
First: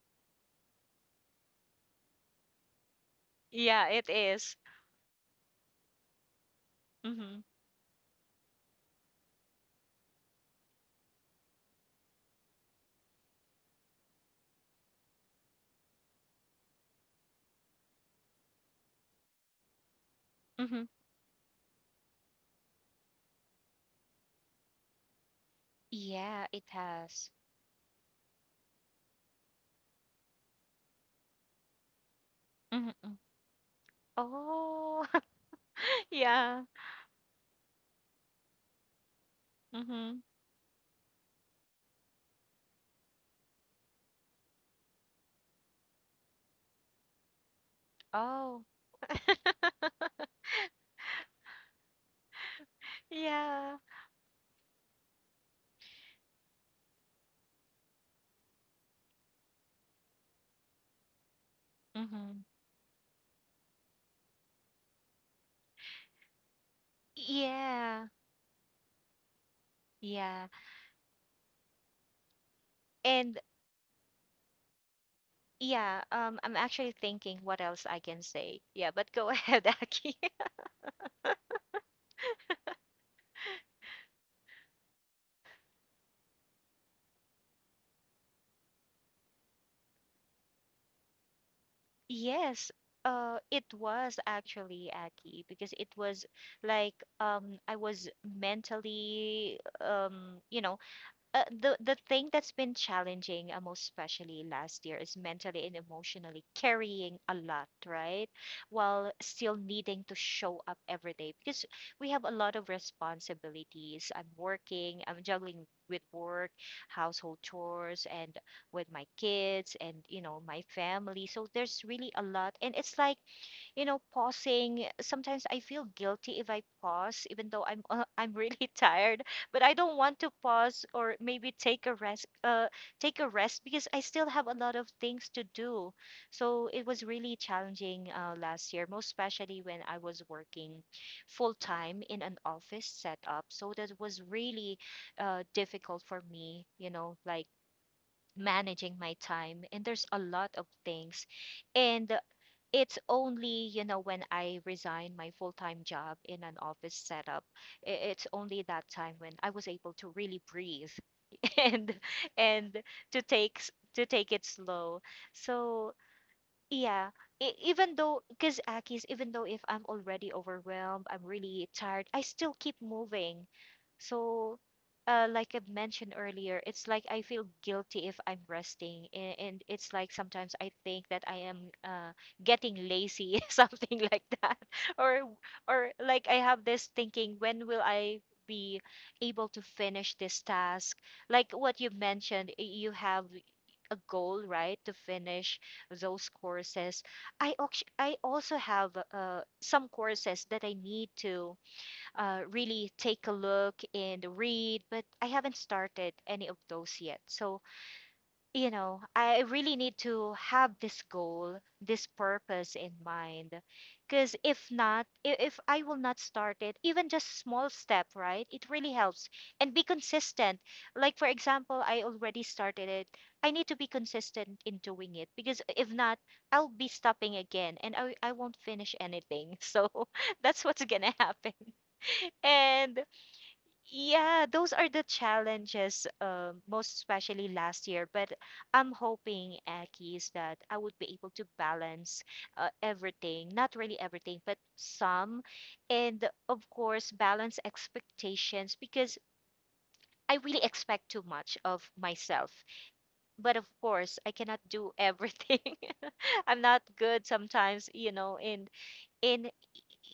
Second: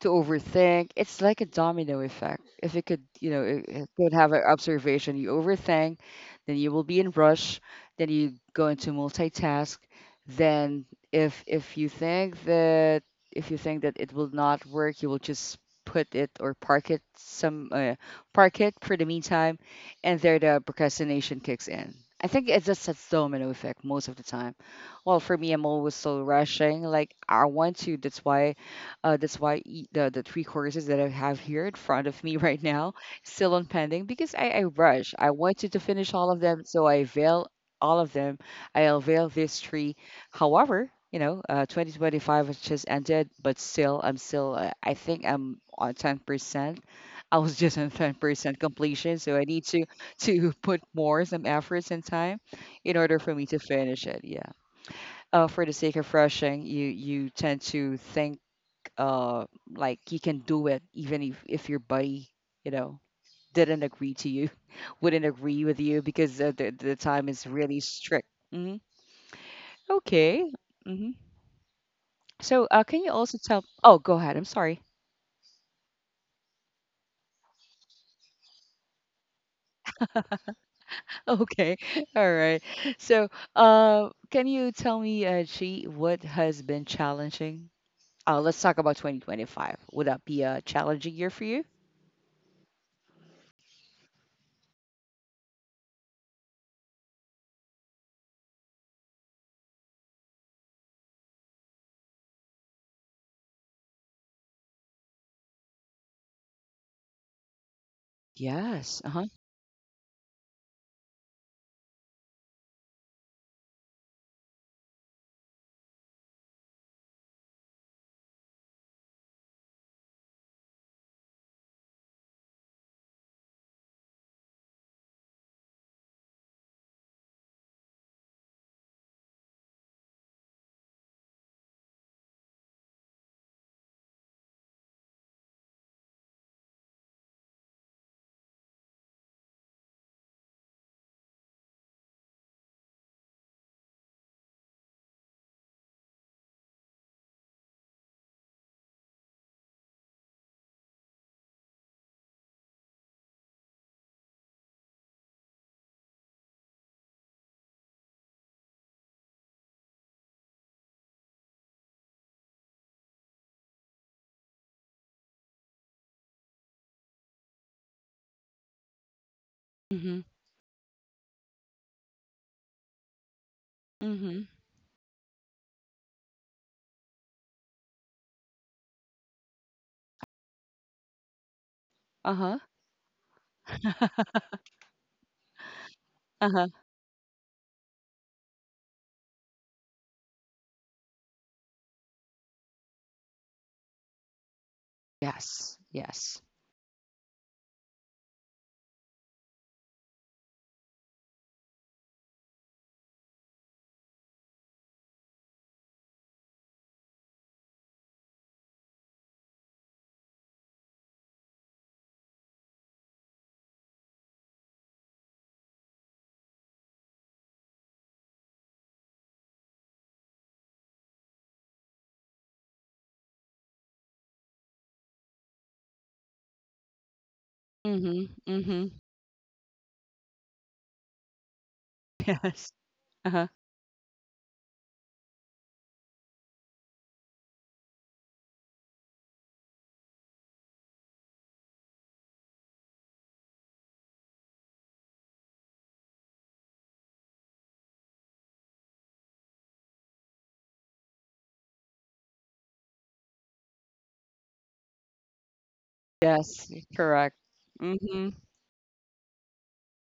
Speaker 1: to overthink. It's like a domino effect. If it could, you know, it
Speaker 2: yeah, it
Speaker 1: could have an
Speaker 2: is.
Speaker 1: observation. You overthink, then you will be in
Speaker 2: Mm-hmm.
Speaker 1: rush, then you go into multitask. Then if you think that if you think that it will not work, you will just put it or park it some park it for the meantime, and there the
Speaker 2: Mm-hmm.
Speaker 1: procrastination kicks in. I think it's just a domino effect most of the time. Well, for me, I'm always so
Speaker 2: Yeah, it
Speaker 1: rushing. Like
Speaker 2: has.
Speaker 1: I want to. That's why the three courses that I have here in front of me right
Speaker 2: Mm-hmm.
Speaker 1: now
Speaker 2: mm.
Speaker 1: still on pending because I
Speaker 2: Oh,
Speaker 1: rush. I wanted to finish all of
Speaker 2: yeah.
Speaker 1: them, so I avail all of them. I avail these three.
Speaker 2: Mm-hmm.
Speaker 1: However, 2025 has just ended, but still, I'm still. I think I'm on 10%. I was just on 10%
Speaker 2: Oh,
Speaker 1: completion, so I need to put more some efforts and time in order for me to
Speaker 2: yeah.
Speaker 1: finish it. Yeah, for the sake of rushing, you tend to think, uh like you can do it even if your buddy,
Speaker 2: Mm-hmm.
Speaker 1: you know didn't agree to you, wouldn't agree with you, because the time is really
Speaker 2: Yeah,
Speaker 1: strict. Hmm.
Speaker 2: yeah.
Speaker 1: Okay. Hmm. So can you
Speaker 2: And
Speaker 1: also tell, oh go ahead, I'm sorry.
Speaker 2: yeah, I'm actually thinking what else I can say. Yeah, but go ahead, Aki.
Speaker 1: Okay. All right. So can you tell me, she what has been challenging? Let's talk about 2025, would that be a challenging year for you?
Speaker 2: Yes, it was actually Aki because it was like I was mentally you know the thing that's been challenging most especially last year is mentally and emotionally carrying a lot, right,
Speaker 1: Yes. Uh-huh.
Speaker 2: while still needing to show up every day, because we have a lot of responsibilities, I'm working, I'm juggling with work, household chores, and with my kids and you know my family. So there's really a lot, and it's like you know, pausing, sometimes I feel guilty if I pause, even though I'm I'm really tired. But I don't want to pause or maybe take a rest, because I still have a lot of things to do. So it was really challenging last year, most especially when I was working full time in an office setup. So that was really difficult for me, you know, like managing my time, and there's a lot of things. And it's only you know when I resigned my full-time job in an office setup, it's only that time when I was able to really breathe and and to to take it slow. So yeah, even though, because Akis, even though if I'm
Speaker 1: Mm-hmm.
Speaker 2: already overwhelmed, I'm really tired, I still keep moving.
Speaker 1: Mm-hmm.
Speaker 2: So, like I mentioned earlier, it's like I feel guilty if I'm resting, and it's like sometimes I think that I am
Speaker 1: Uh-huh.
Speaker 2: getting lazy, something like that, or or like I have
Speaker 1: Uh-huh.
Speaker 2: this thinking, when will I be able to finish this task? Like what you mentioned, you have a goal, right, to finish
Speaker 1: Yes.
Speaker 2: those
Speaker 1: Yes.
Speaker 2: courses. I also have some courses that I need to really take a look and read, but I haven't started any of those yet. So, I really need to have this goal, this purpose in mind. Because if not, if I will not start it, even just small step, right? It really helps. And be consistent. Like, for example, I already started it. I need to be consistent in doing it because if not, I'll be stopping again and I
Speaker 1: Mhm,
Speaker 2: won't finish
Speaker 1: mhm.
Speaker 2: anything. So that's what's going to happen.
Speaker 1: Yes.
Speaker 2: And
Speaker 1: Uh-huh.
Speaker 2: yeah, those are the challenges, most especially last year. But I'm hoping, Aki, is that I would be able to balance everything, not really everything, but some. And of course, balance expectations because I really expect too much of myself. But of course, I cannot do everything. I'm
Speaker 1: Yes,
Speaker 2: not good
Speaker 1: correct.
Speaker 2: sometimes, you
Speaker 1: Mhm.
Speaker 2: know, in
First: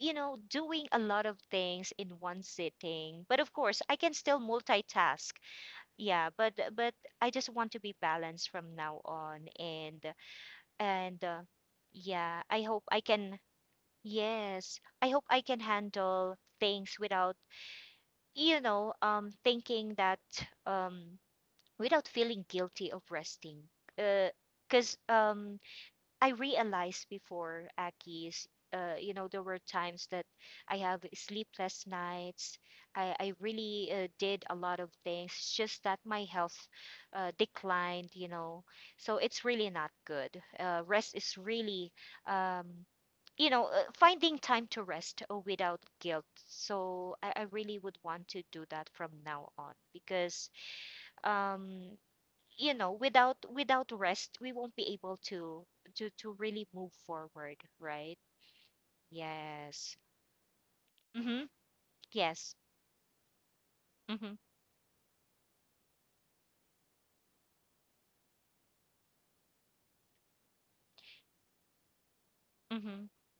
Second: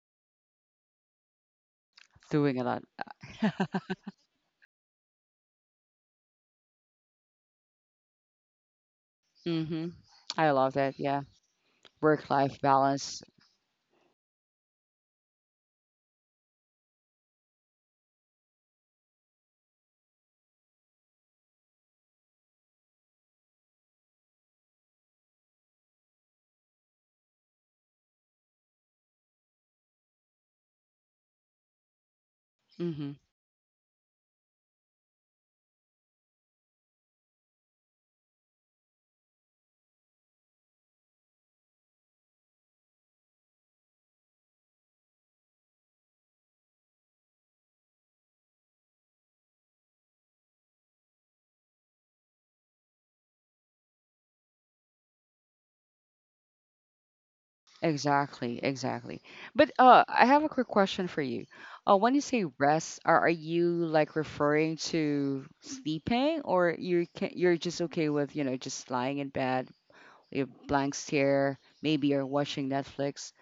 Speaker 2: doing a lot of things in one
Speaker 1: Doing a lot.
Speaker 2: sitting. But of course, I can still multitask, yeah, but I just want to be balanced from now on,
Speaker 1: Mhm.
Speaker 2: and
Speaker 1: I love that. Yeah.
Speaker 2: and uh, yeah
Speaker 1: Work-life
Speaker 2: I hope I
Speaker 1: balance.
Speaker 2: can yes, I hope I can handle things without thinking that, um without feeling guilty of resting, because I realized before, Aki's, there were times that I have sleepless nights. I,
Speaker 1: Mhm.
Speaker 2: I really did a lot of things, it's just that my health declined. So it's really not good. Rest is really, um, finding time to rest without guilt. So I really would want to do that from now on because um, without rest we won't be able to really move forward, right?
Speaker 1: Exactly, exactly. But
Speaker 2: Yes.
Speaker 1: I have a quick question for
Speaker 2: Mm-hmm.
Speaker 1: you. When you say
Speaker 2: Yes.
Speaker 1: rest, are you like
Speaker 2: Mm-hmm.
Speaker 1: referring to sleeping, or you can, you're just okay with, just lying in bed, you have blank stare, maybe you're watching
Speaker 2: Mm-hmm.
Speaker 1: Netflix?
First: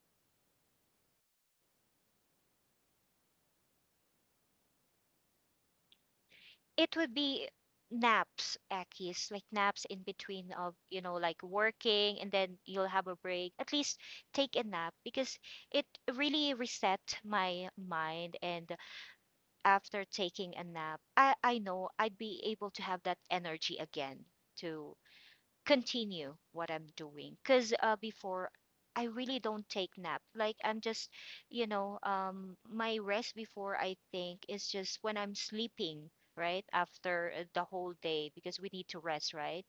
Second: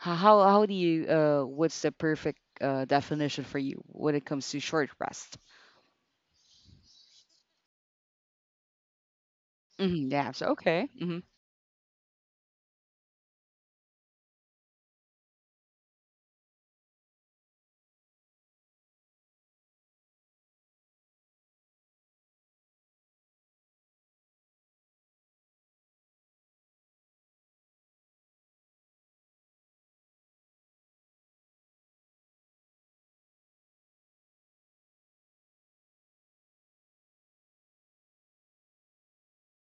Speaker 1: How do you, what's the perfect definition for you when it comes to short rest?
Speaker 2: It would be naps, Akis. Like naps in
Speaker 1: Mm-hmm, yeah. So
Speaker 2: between of
Speaker 1: okay. Mm-hmm.
Speaker 2: like working, and then you'll have a break. At least take a nap, because it really reset my mind. And after taking a nap, I know I'd be able to have that energy again to continue what I'm doing. Because before, I really don't take nap. Like I'm just, my rest before, I think, is just when I'm sleeping, right? After the whole day, because we need to rest, right?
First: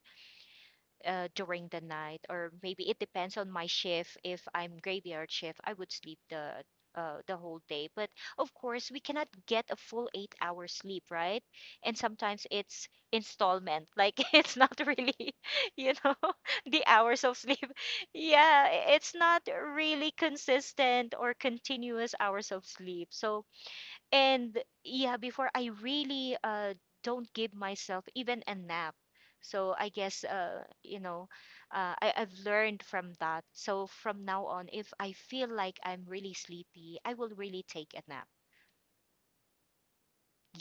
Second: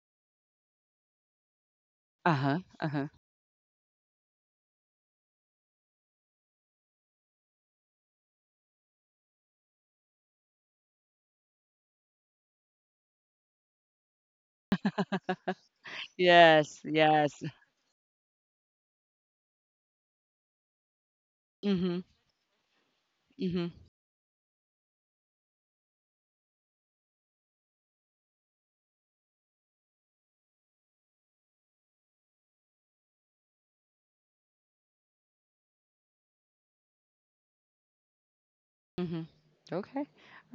Speaker 2: During the night, or
Speaker 1: Uh-huh.
Speaker 2: maybe it
Speaker 1: Uh-huh.
Speaker 2: depends on my shift. If I'm graveyard shift, I would sleep the whole day. But of course, we cannot get a full 8-hour sleep, right? And sometimes it's installment, like, it's not really, you know,
Speaker 1: Yes.
Speaker 2: the hours of
Speaker 1: Yes.
Speaker 2: sleep. Yeah, it's not really consistent or
Speaker 1: Mm-hmm.
Speaker 2: continuous hours of sleep. So,
Speaker 1: Mm-hmm.
Speaker 2: and yeah, before I really don't give myself even a nap. So I guess, I've learned from that. So from now on, if I feel like I'm really sleepy, I will really take a nap.
Speaker 1: Mm-hmm. Okay.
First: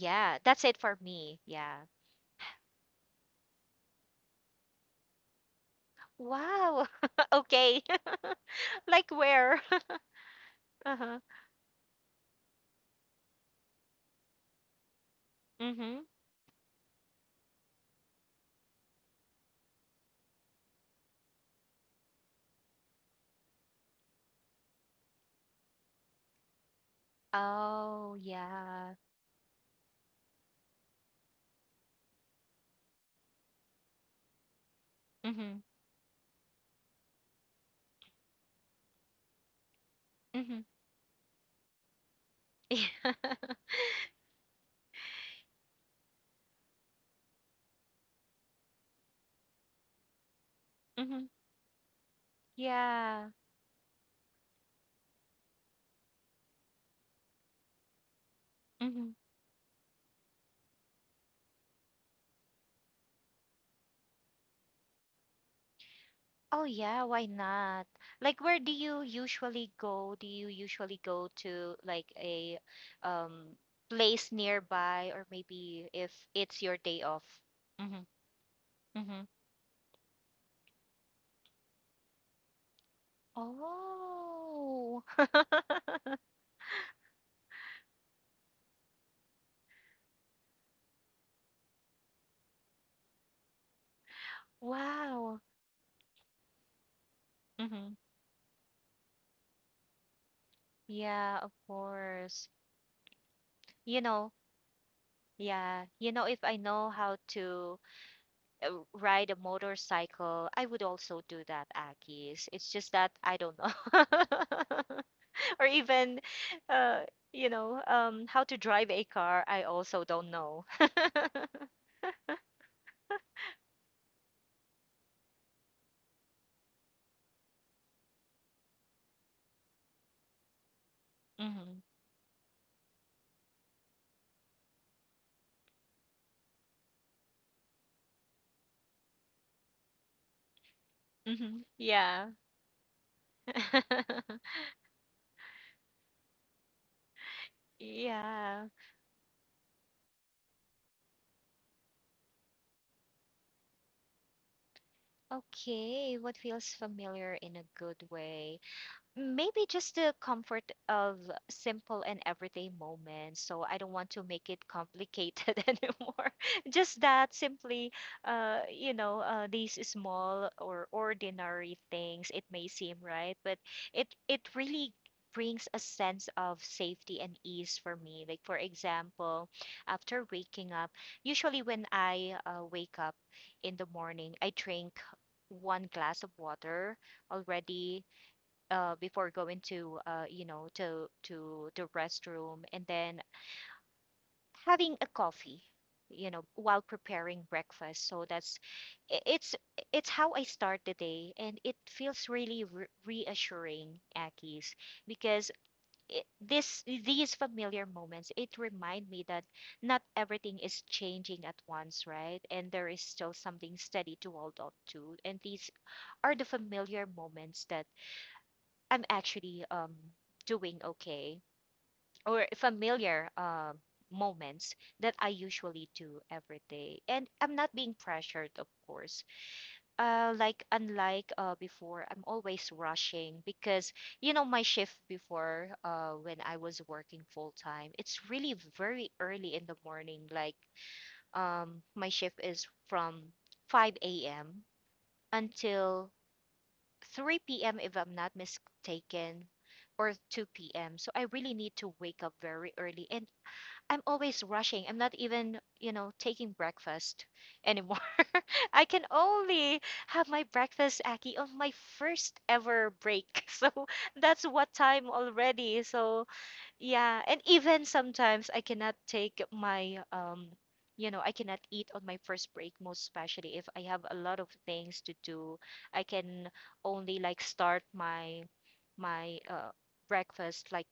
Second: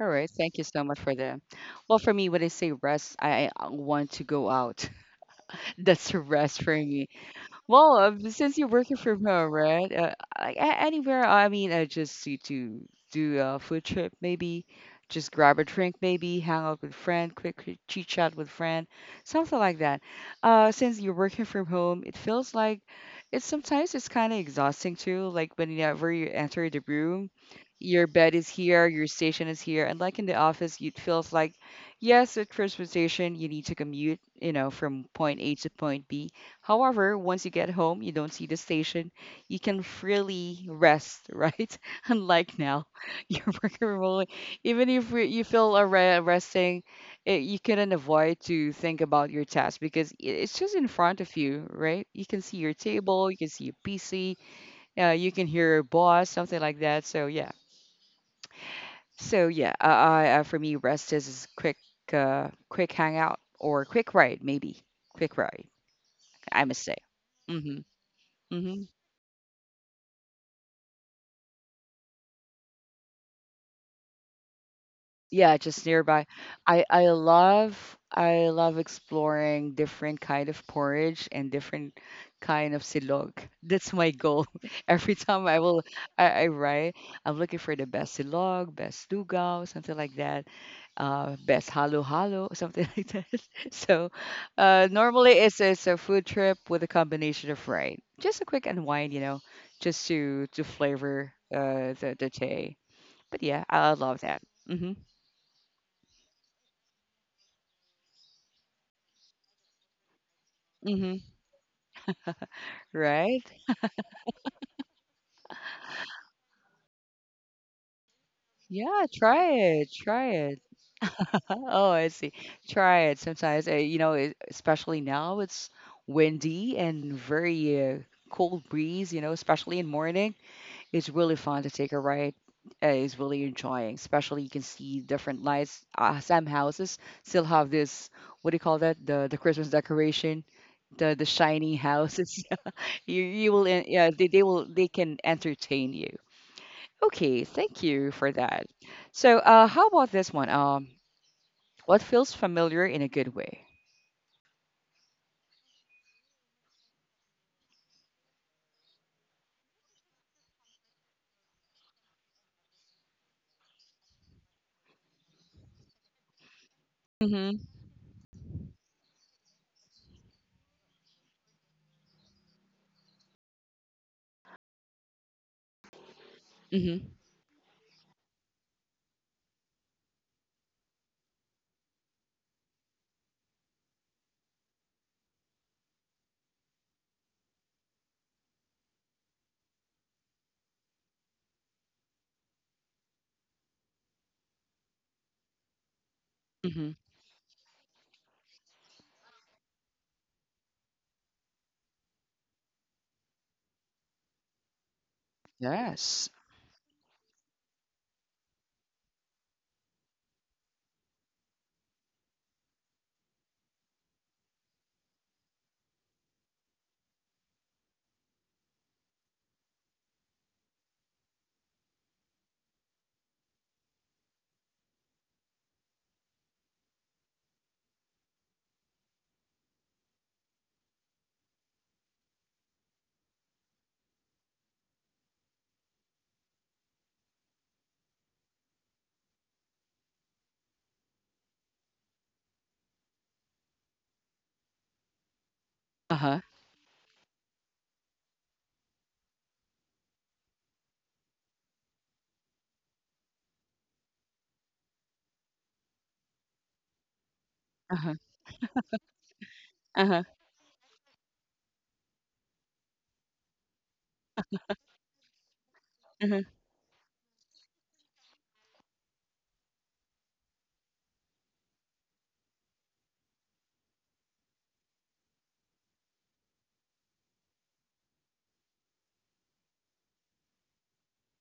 Speaker 1: All right. Thank you
Speaker 2: that's it
Speaker 1: so much
Speaker 2: for
Speaker 1: for that.
Speaker 2: me. Yeah.
Speaker 1: Well, for me, when I say rest, I want to go out. That's a rest for
Speaker 2: Wow.
Speaker 1: me.
Speaker 2: Okay.
Speaker 1: Well, since you're working
Speaker 2: Like
Speaker 1: from home,
Speaker 2: where?
Speaker 1: right?
Speaker 2: Uh-huh.
Speaker 1: Anywhere, I mean, I just need to do a food trip, maybe. Just grab a drink,
Speaker 2: Mm-hmm.
Speaker 1: maybe. Hang out with friend, quick chit chat with friend, something like that. Since you're working from home, it feels like, it's sometimes it's kind of exhausting too. Like whenever you enter the room, your
Speaker 2: Oh,
Speaker 1: bed is here,
Speaker 2: yeah.
Speaker 1: your station is here, and like in the office, it feels like, yes, at transportation, you need to commute, from point A
Speaker 2: Mm-hmm.
Speaker 1: to point B. However, once you get home, you don't see the station. You can freely
Speaker 2: Mm-hmm.
Speaker 1: rest, right? Unlike now,
Speaker 2: Yeah.
Speaker 1: you're working remotely. Even if you feel resting, you couldn't avoid to think about your task because it's just in front
Speaker 2: Mm-hmm.
Speaker 1: of you, right? You can see your table,
Speaker 2: Yeah.
Speaker 1: you can see your PC, you can hear your boss, something like that. So yeah,
Speaker 2: Mm-hmm.
Speaker 1: so yeah, I, I for me, rest is quick, quick hangout or quick ride, maybe quick ride. I
Speaker 2: Oh
Speaker 1: must say.
Speaker 2: yeah, why not?
Speaker 1: Mm-hmm.
Speaker 2: Like where do
Speaker 1: Mm-hmm.
Speaker 2: you usually go? Do you usually go to like a um place nearby, or
Speaker 1: Yeah, just
Speaker 2: maybe if
Speaker 1: nearby.
Speaker 2: it's
Speaker 1: i
Speaker 2: your
Speaker 1: i
Speaker 2: day off?
Speaker 1: love
Speaker 2: Mm-hmm.
Speaker 1: i love
Speaker 2: Mm-hmm.
Speaker 1: exploring different kind of porridge and different kind of silog. That's my goal.
Speaker 2: Oh.
Speaker 1: Every time I write, I'm looking for the best silog, best lugaw, something like that. Best halo halo, something like that. So, normally
Speaker 2: Wow.
Speaker 1: it's a food trip with a combination of, right,
Speaker 2: Mm-hmm.
Speaker 1: just a quick unwind, just to flavor
Speaker 2: Yeah, of
Speaker 1: the
Speaker 2: course.
Speaker 1: day. But yeah, I
Speaker 2: You
Speaker 1: love
Speaker 2: know,
Speaker 1: that. Hmm.
Speaker 2: yeah, if I know how to ride a motorcycle, I would also
Speaker 1: Mm-hmm.
Speaker 2: do that, Akis. It's just that
Speaker 1: Right?
Speaker 2: I don't know. Or even, uh how to drive
Speaker 1: Yeah,
Speaker 2: a car,
Speaker 1: try
Speaker 2: I
Speaker 1: it.
Speaker 2: also
Speaker 1: Try
Speaker 2: don't
Speaker 1: it.
Speaker 2: know.
Speaker 1: Oh, I see. Try it. Sometimes, especially now it's windy and very, cold breeze, especially in morning. It's really fun to
Speaker 2: Hmm.
Speaker 1: take a ride. It's really enjoying, especially you can see different lights. Some houses still have this, what do you call that? The Christmas decoration, the
Speaker 2: Hmm.
Speaker 1: shiny
Speaker 2: Yeah.
Speaker 1: houses. You will, yeah, they can entertain you. Okay, thank you for
Speaker 2: Yeah.
Speaker 1: that. So, how about this one? What feels familiar in a good way?
Speaker 2: Okay, what feels familiar in a good way? Maybe just the comfort of simple and everyday moments. So I don't want to make it complicated anymore. Just that
Speaker 1: Mm-hmm.
Speaker 2: simply, these small or ordinary things. It may seem right, but it really brings a sense of
Speaker 1: Mm-hmm.
Speaker 2: safety and ease for me. Like for example, after waking up, usually when I wake up in the morning, I drink one glass of water already, before going to the restroom, and then having a coffee, while
Speaker 1: Mm-hmm.
Speaker 2: preparing breakfast. So that's i- it's it's how I start the day, and it feels really reassuring, Akis, because
Speaker 1: Yes.
Speaker 2: it, this these familiar moments, it remind me that not everything is changing at once, right? And there is still something steady to hold on to. And these are the familiar moments that I'm actually, doing okay, or familiar moments that I usually do every day. And I'm not being pressured, of course. Unlike before, I'm always rushing because my shift before, when I was working full time, it's really very early in the morning. Like my shift is from 5 a.m. until
Speaker 1: Uh-huh.
Speaker 2: 3 p.m., if I'm not mistaken, or 2 p.m. So I really need to wake up very early. And I'm always rushing. I'm not even, taking breakfast anymore.
Speaker 1: Uh-huh.
Speaker 2: I can only
Speaker 1: Uh-huh.
Speaker 2: have my breakfast, Aki, on my first ever break. So that's what time already. So
Speaker 1: Uh-huh.
Speaker 2: yeah, and even sometimes I cannot take my, I cannot eat on my first break, most especially if I have a lot of things to do. I can only like start my my uh breakfast, like,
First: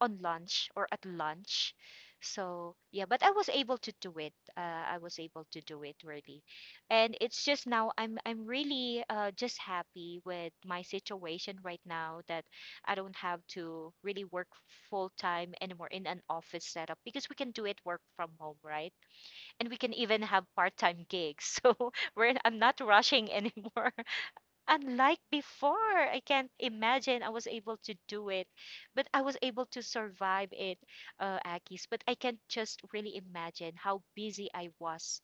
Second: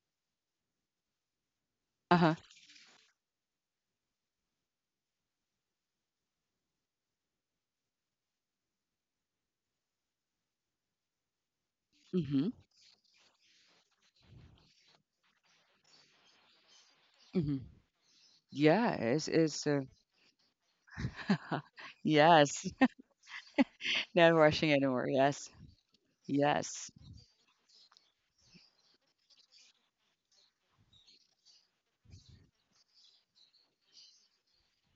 Speaker 2: on lunch or at lunch.
Speaker 1: Uh-huh.
Speaker 2: So yeah, but I was able to do it. I was able to do it really. And it's just now, I'm really just happy with my situation right now, that
Speaker 1: Mm-hmm.
Speaker 2: I don't have to really work full time anymore in an office setup, because we can do
Speaker 1: Mm-hmm.
Speaker 2: it work from home, right?
Speaker 1: Yeah,
Speaker 2: And we
Speaker 1: it's
Speaker 2: can even have part time gigs. So we're I'm not
Speaker 1: yes.
Speaker 2: rushing anymore.
Speaker 1: Not rushing
Speaker 2: Unlike
Speaker 1: anymore. Yes.
Speaker 2: before, I can't
Speaker 1: Yes.
Speaker 2: imagine I was able to do it, but I was able to survive it, Akis. But I can't just really imagine how busy I was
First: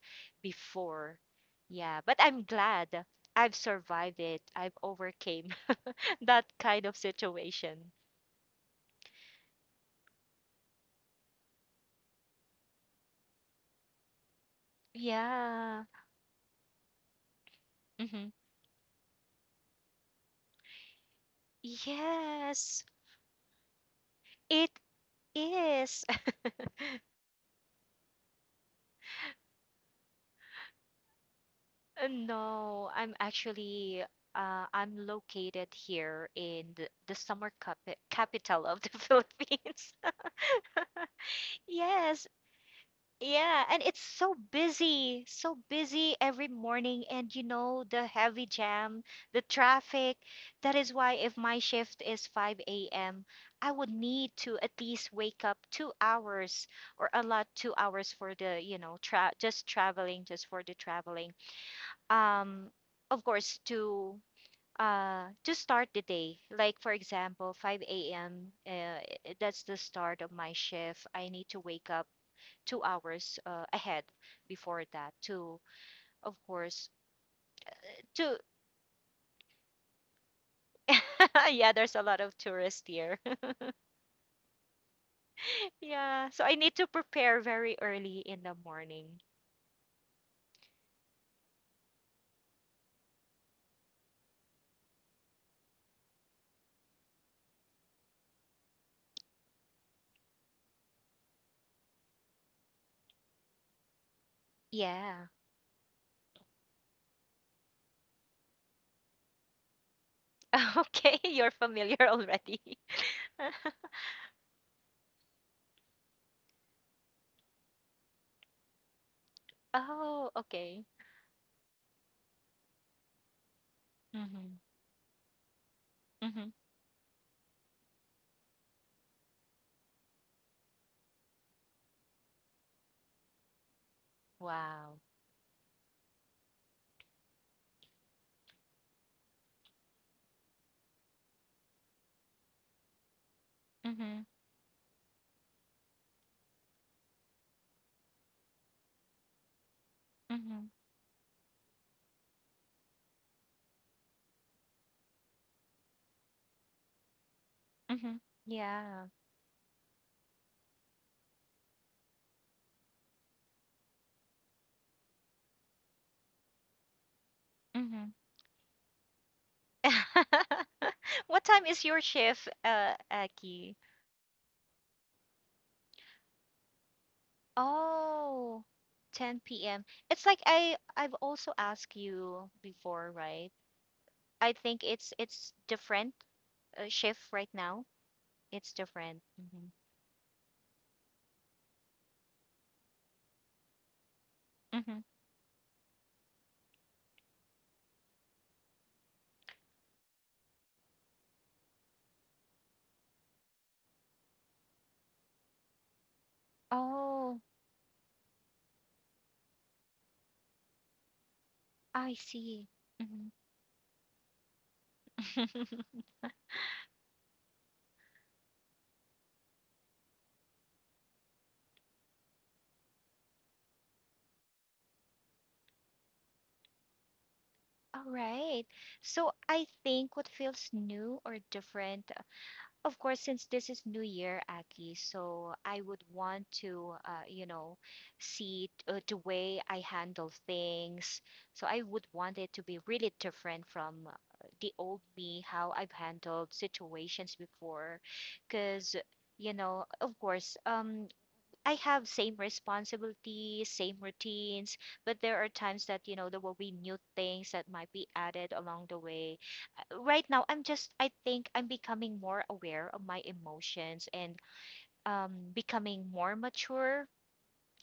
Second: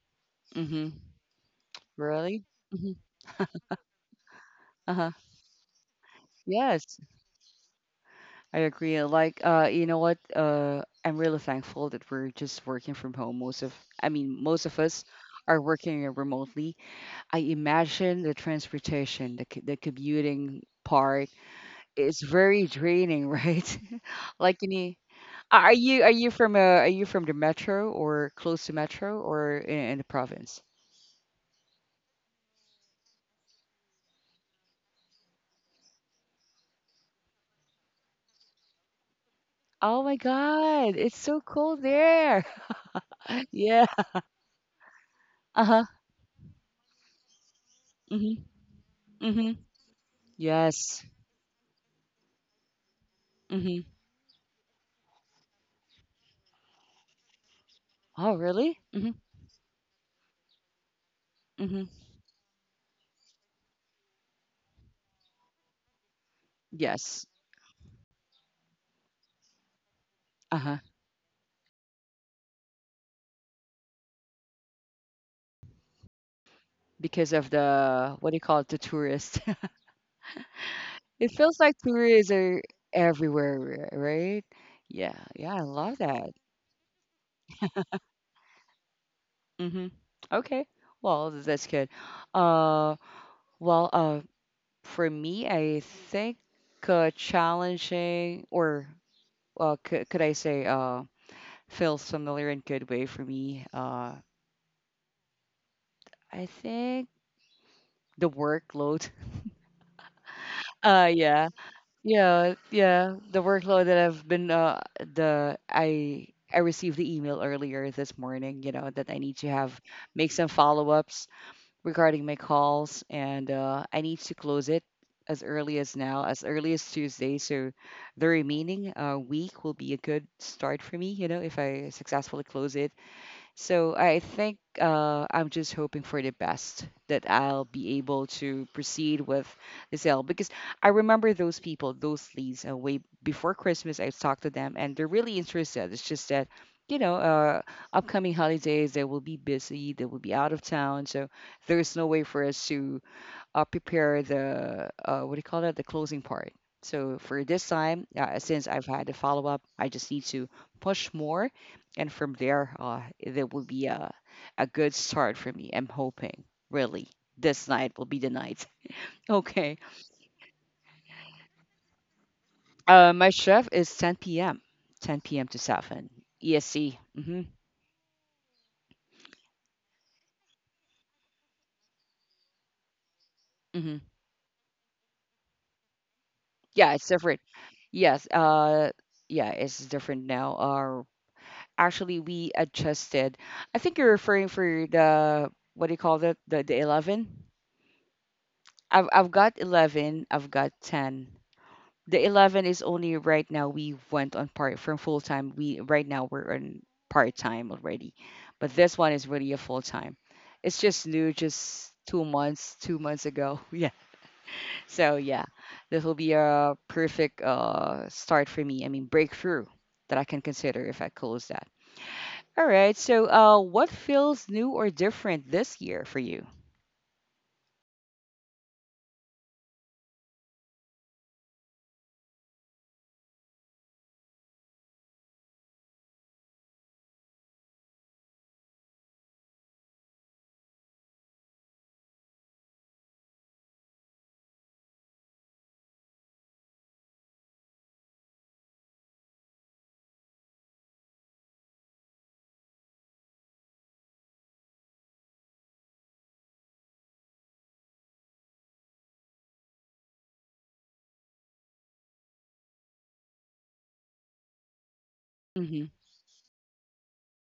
Speaker 1: Mm-hmm.
Speaker 2: before. Yeah, but I'm
Speaker 1: Really? Mm-hmm.
Speaker 2: glad I've survived it. I've
Speaker 1: Uh-huh.
Speaker 2: overcame that kind of
Speaker 1: Yes.
Speaker 2: situation.
Speaker 1: I agree. Like, you know what? I'm really thankful that we're just working from home. Most of, I mean, most of us are
Speaker 2: Yeah.
Speaker 1: working remotely. I
Speaker 2: Hmm.
Speaker 1: imagine the transportation, the commuting part is
Speaker 2: Yes,
Speaker 1: very draining, right?
Speaker 2: it
Speaker 1: Like you need, are
Speaker 2: is.
Speaker 1: you, are you from a are you from the metro, or close to metro, or in the province?
Speaker 2: No, I'm located here in the summer capital of the Philippines.
Speaker 1: Oh my God, it's so cold
Speaker 2: Yes,
Speaker 1: there.
Speaker 2: yeah, and
Speaker 1: Yeah.
Speaker 2: it's so
Speaker 1: Uh-huh.
Speaker 2: busy every morning, and the heavy
Speaker 1: Mhm.
Speaker 2: jam, the
Speaker 1: Mhm.
Speaker 2: traffic. That is why
Speaker 1: Yes.
Speaker 2: if my shift is 5 a.m., I would
Speaker 1: Mhm.
Speaker 2: need to at least wake up 2 hours or a lot 2 hours for
Speaker 1: Oh,
Speaker 2: the, you
Speaker 1: really?
Speaker 2: know, tra
Speaker 1: Mhm.
Speaker 2: just traveling, just for the traveling.
Speaker 1: Mhm.
Speaker 2: Um, of course, to start the day, like for
Speaker 1: Yes.
Speaker 2: example 5 a.m, that's the start of my
Speaker 1: Uh-huh.
Speaker 2: shift. I need to wake up 2 hours ahead before that, to of course,
Speaker 1: Because of the,
Speaker 2: to.
Speaker 1: what do you call it, the tourists. It
Speaker 2: Yeah,
Speaker 1: feels like
Speaker 2: there's a lot of
Speaker 1: tourists are
Speaker 2: tourists here.
Speaker 1: everywhere, right? Yeah, yeah, I love
Speaker 2: Yeah, so
Speaker 1: that.
Speaker 2: I need to prepare very early in the morning.
Speaker 1: Mm-hmm. Okay, well, that's good. Uh, well, for me, I think, challenging, or well, could I say, feels familiar in good way for me.
Speaker 2: Yeah.
Speaker 1: I think the workload.
Speaker 2: Okay,
Speaker 1: Uh,
Speaker 2: you're
Speaker 1: yeah,
Speaker 2: familiar already.
Speaker 1: Yeah, yeah. The workload that I've been, the I received the email earlier this morning, you know, that I need to have,
Speaker 2: Oh,
Speaker 1: make some
Speaker 2: okay.
Speaker 1: follow-ups regarding my calls, and I need to
Speaker 2: Mm-hmm.
Speaker 1: close it as early as now,
Speaker 2: Mm-hmm.
Speaker 1: as early as Tuesday. So the remaining week will be a good start for me, you know, if I successfully close it. So I think,
Speaker 2: Wow.
Speaker 1: I'm just hoping for the best that I'll be able to proceed with the sale, because I remember those people, those leads, way before Christmas.
Speaker 2: Mm-hmm.
Speaker 1: I've talked to them and they're really interested. It's just that, you know, uh, upcoming holidays, they will be busy, they will be
Speaker 2: Mm-hmm.
Speaker 1: out of town. So there's no way for us to, prepare the, what do you call that, the closing part. So for this
Speaker 2: Mm-hmm.
Speaker 1: time, since I've
Speaker 2: Yeah.
Speaker 1: had the follow-up, I just need to push more, and from there, there will be a good start for me, I'm hoping. Really, this
Speaker 2: Mm-hmm.
Speaker 1: night will be the night. Okay.
Speaker 2: What time is your shift,
Speaker 1: My
Speaker 2: Aki?
Speaker 1: shift is 10 p.m, to 7 esc. Mm-hmm,
Speaker 2: Oh, 10 p.m. It's like I've also asked you before, right?
Speaker 1: mm-hmm.
Speaker 2: I think it's different
Speaker 1: Yeah, it's
Speaker 2: shift right
Speaker 1: different,
Speaker 2: now.
Speaker 1: yes.
Speaker 2: It's different.
Speaker 1: Yeah,
Speaker 2: Hmm.
Speaker 1: it's different now. Actually we adjusted. I think you're referring
Speaker 2: Hmm.
Speaker 1: for the, what do you call that? The 11. I've got 11. I've got ten. The 11 is only right now. We went on part from full time. We right now we're on
Speaker 2: Oh,
Speaker 1: part time already, but this one is really a full time. It's just new, just
Speaker 2: I see.
Speaker 1: two
Speaker 2: Hmm.
Speaker 1: months ago. Yeah. So yeah, this will be a perfect start for me. I mean, breakthrough that I can consider if I close that. All right. So, what feels new or different this year for you?
Speaker 2: All right. So I think what feels new or different, of course, since this is New Year, Aki, so I would want to, see the way I handle things. So I would want it to be really different from, the old me, how I've handled situations before. Because, of course, I have same responsibilities, same routines, but there are times that, there will be new things that might be added along the way. Right now, I think I'm becoming more aware of my emotions and becoming
Speaker 1: Hmm.
Speaker 2: more mature,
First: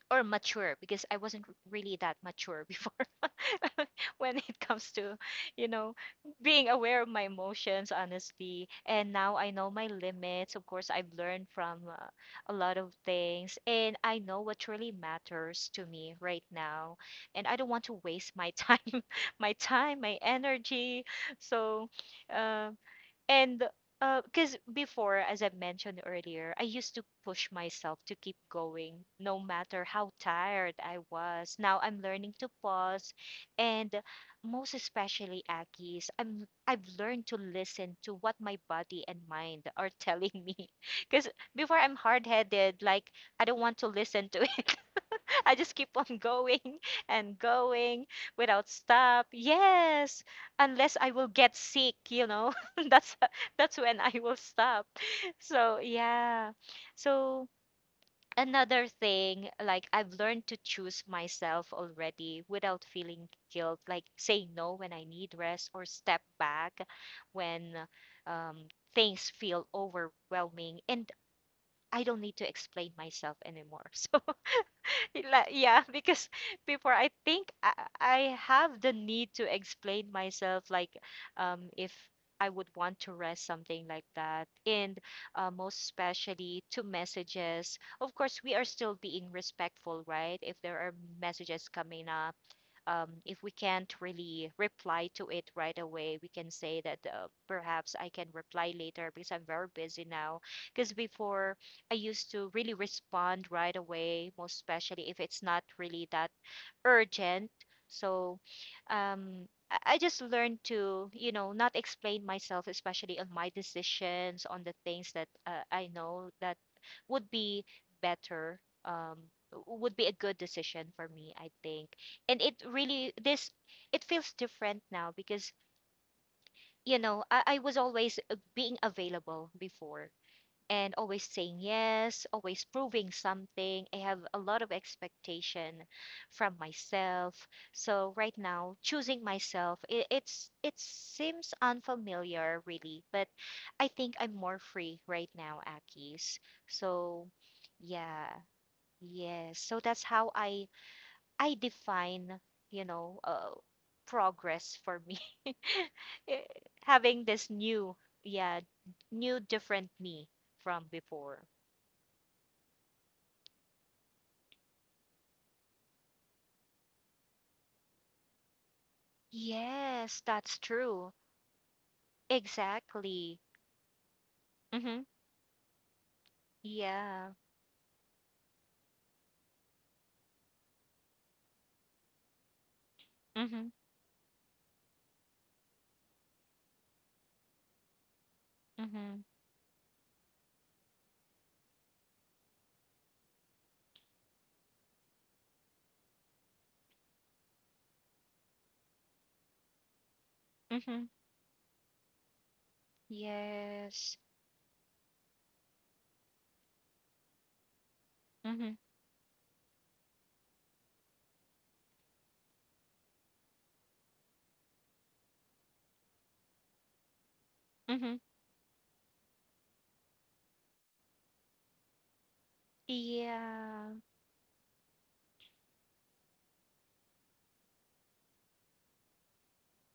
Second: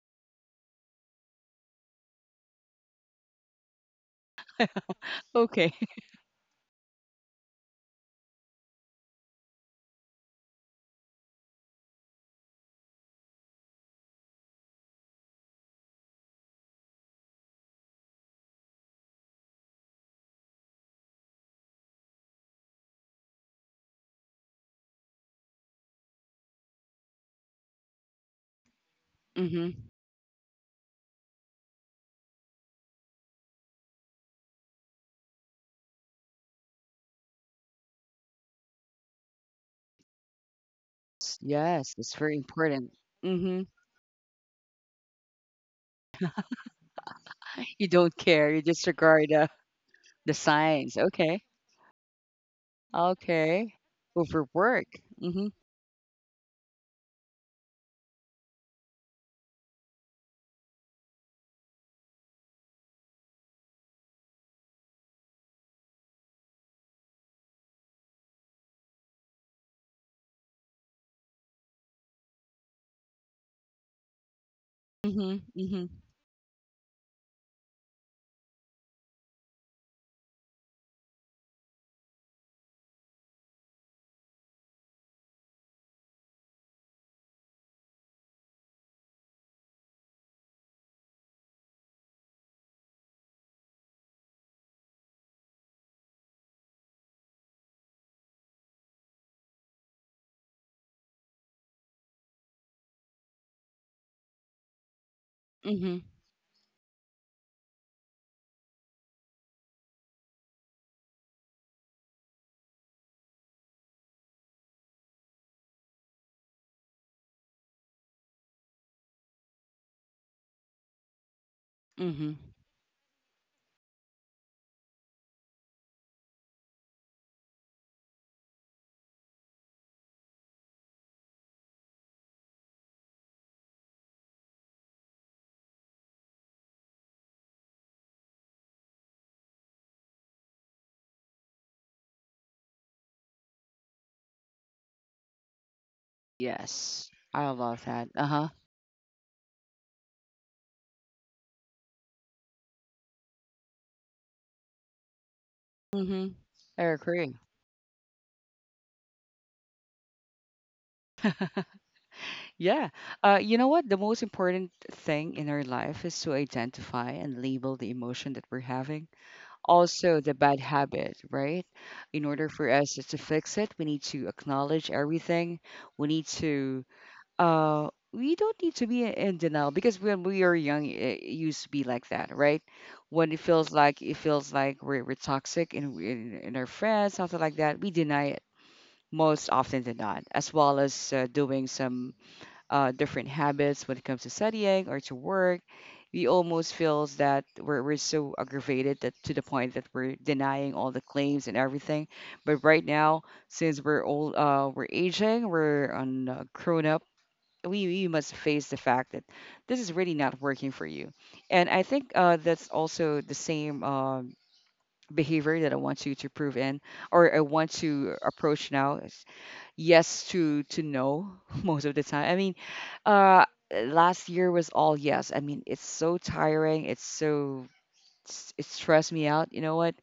Speaker 2: or mature, because I wasn't really that mature before, when it comes to, you
Speaker 1: Okay.
Speaker 2: know being aware of my emotions, honestly. And now I know my limits. Of course, I've learned from, a lot of things, and I know what truly matters to me right now. And I don't want to waste my time, my time, my energy. So, um and because before, as I mentioned earlier, I used to push myself to keep going no
Speaker 1: Hmm.
Speaker 2: matter how tired I was. Now I'm learning to pause. And most especially, Akis, I've learned to listen to what my body and mind are telling me. Because before I'm
Speaker 1: Yes, it's
Speaker 2: hard
Speaker 1: very
Speaker 2: headed,
Speaker 1: important.
Speaker 2: like I don't
Speaker 1: Hmm.
Speaker 2: want to listen to it. I just keep on going and
Speaker 1: You
Speaker 2: going
Speaker 1: don't care. You
Speaker 2: without stop.
Speaker 1: disregard,
Speaker 2: Yes,
Speaker 1: the
Speaker 2: unless
Speaker 1: signs.
Speaker 2: I will
Speaker 1: Okay.
Speaker 2: get sick, you know. that's
Speaker 1: Okay.
Speaker 2: that's when I will stop.
Speaker 1: Overwork. Hmm.
Speaker 2: So, yeah. So, another thing, like I've learned to choose myself already without feeling guilt, like say no when I need rest or step back when um, things feel overwhelming. And I don't need to explain myself anymore.
Speaker 1: Hmm.
Speaker 2: Yeah,
Speaker 1: Hmm.
Speaker 2: because before I think I have the need to explain myself, like if I would want to rest, something like that. And most especially to messages. Of course, we are still being respectful, right? If there are messages coming up if we can't really reply to it right away, we can say that perhaps I can reply later because I'm very busy now. Because before, I used to really respond right away, most especially if it's not
Speaker 1: Hmm.
Speaker 2: really that urgent. So I just learned to, you know, not explain myself, especially on my decisions, on the things that I know that would be better, um, would be a good decision for me, I think.
Speaker 1: Hmm.
Speaker 2: And it really, this, it feels different now because, you know, I was always being available before and always saying yes, always proving something. I have a lot of expectation from myself. So right now, choosing myself, it seems unfamiliar really, but I think I'm more free right now, Akis.
Speaker 1: Yes,
Speaker 2: So
Speaker 1: I love that. Uh
Speaker 2: yeah,
Speaker 1: huh.
Speaker 2: yes. So that's how I define, you know, progress for me.
Speaker 1: Hmm. I
Speaker 2: Having
Speaker 1: agree.
Speaker 2: this new, yeah, new different me from before.
Speaker 1: Yeah. You know what? The most important thing in our life is to identify and label the emotion that we're having,
Speaker 2: Yes,
Speaker 1: also the
Speaker 2: that's
Speaker 1: bad
Speaker 2: true.
Speaker 1: habit, right? In order for us to
Speaker 2: Exactly.
Speaker 1: fix it, we need to acknowledge
Speaker 2: Mm-hmm.
Speaker 1: everything. We need to,
Speaker 2: Yeah.
Speaker 1: we don't need to be in denial because when we are young, it used to be like that, right? When
Speaker 2: Mm-hmm.
Speaker 1: it feels like we're toxic in our friends, something like that, we deny it
Speaker 2: Mm-hmm.
Speaker 1: most often than not, as well as doing some, different habits when it comes to studying or to work. We almost feels that we're so aggravated, that to the point that we're denying all the
Speaker 2: Mm-hmm.
Speaker 1: claims and everything. But right now, since we're
Speaker 2: Yes.
Speaker 1: old, we're aging, we're on, grown up. We must face
Speaker 2: Mm-hmm.
Speaker 1: the fact that this is really not working for you. And I think, that's also the same behavior that I want you to prove in, or I want to
Speaker 2: Mm-hmm.
Speaker 1: approach now, yes to no. Most of the time. I mean, uh,
Speaker 2: Yeah.
Speaker 1: last year was all yes. I mean, it's so tiring. It's so it stressed me out. You know what?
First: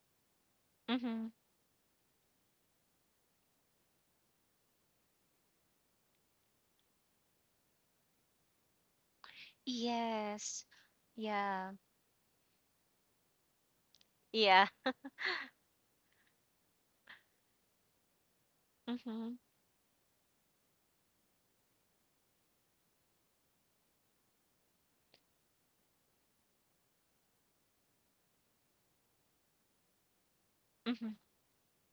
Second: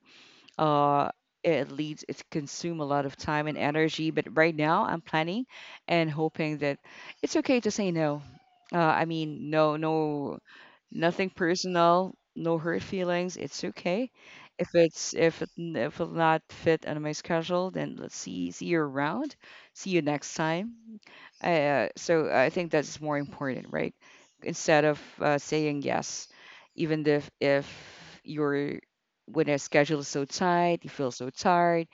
Speaker 1: Uh,
Speaker 2: Mm-hmm.
Speaker 1: it leads it consume a lot of time and energy. But right now, I'm planning and hoping that it's okay to say no. I mean, no, no.
Speaker 2: Yes.
Speaker 1: Nothing
Speaker 2: Yeah.
Speaker 1: personal, no hurt feelings. It's okay.
Speaker 2: Yeah.
Speaker 1: If it's if it n- if it'll not fit on my schedule, then let's see you around.
Speaker 2: Mm-hmm.
Speaker 1: See you next time. So I think that's more important, right? Instead of, saying yes, even if you're when a schedule is so tight, you
Speaker 2: Mm-hmm.
Speaker 1: feel so tired,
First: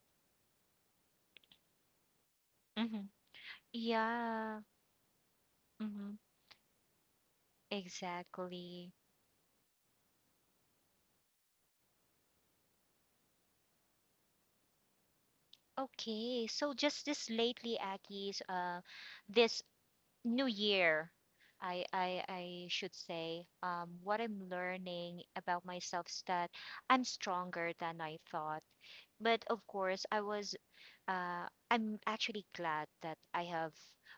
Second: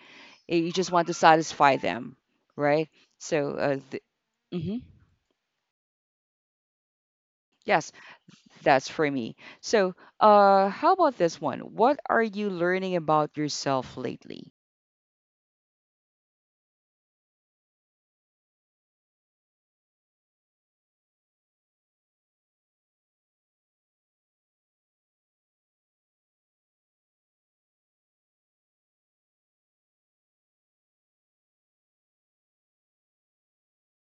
Speaker 1: eh, you just want to satisfy them, right?
Speaker 2: Mm-hmm.
Speaker 1: So, the,
Speaker 2: Yeah. Mm-hmm.
Speaker 1: Yes, that's
Speaker 2: Exactly.
Speaker 1: for me. So, how about this one? What are you learning about yourself lately?
Speaker 2: Okay, so just this lately, Aki's, this new year I should say what I'm learning about myself is that I'm stronger than I thought. But of course, I was I'm actually glad that I have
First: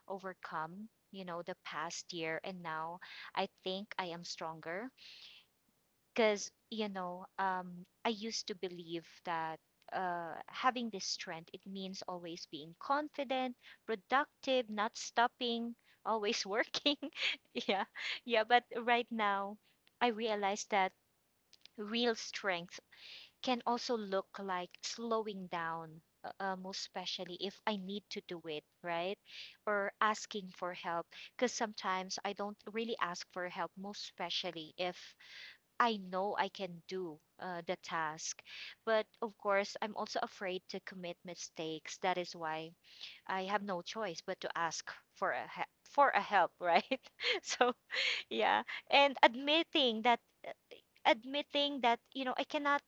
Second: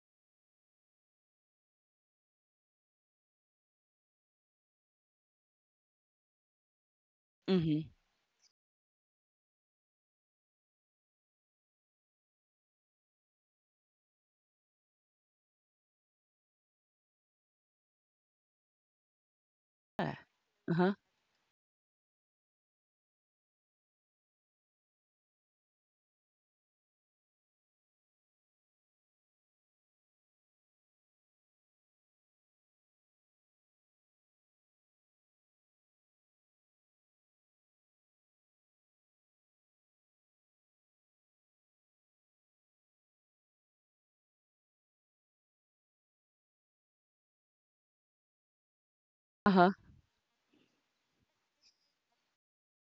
Speaker 2: overcome, you know, the past year, and now I think I am stronger because you know
Speaker 1: Mm-hmm.
Speaker 2: I used to believe that having this strength it means always being confident productive not stopping always working yeah yeah but right now I
Speaker 1: Yeah.
Speaker 2: realize that
Speaker 1: Uh-huh.
Speaker 2: real strength can also look like slowing down most especially if I need to do it right or asking for help because sometimes I don't really ask for help most especially if I know I can do the task. But of course, I'm also afraid to commit mistakes. That is why I have no choice but to ask for a for a help, right? So, yeah, and
Speaker 1: Uh-huh.
Speaker 2: uh, admitting that, you know, I cannot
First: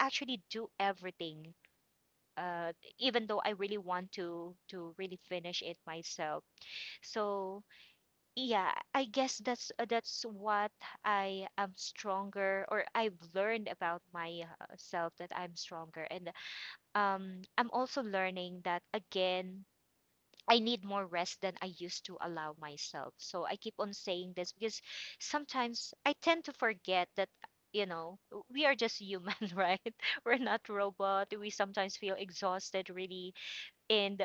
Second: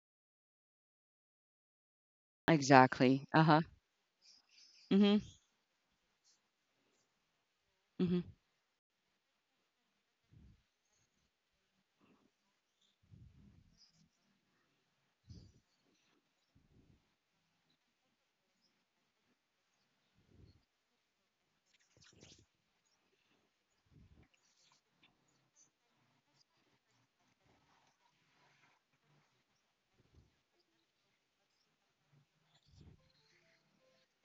Speaker 2: actually do everything. Uh, even
Speaker 1: Exactly.
Speaker 2: though I
Speaker 1: Uh-huh.
Speaker 2: really want to
Speaker 1: Mm-hmm.
Speaker 2: really finish it myself. So
Speaker 1: Mm-hmm.
Speaker 2: yeah, I guess that's what I am stronger or I've learned about myself that I'm stronger and I'm also learning that again I need more rest than I used to allow myself. So I keep on saying this because sometimes I tend to forget that you know we are just human, right? We're not robot. We sometimes feel exhausted really and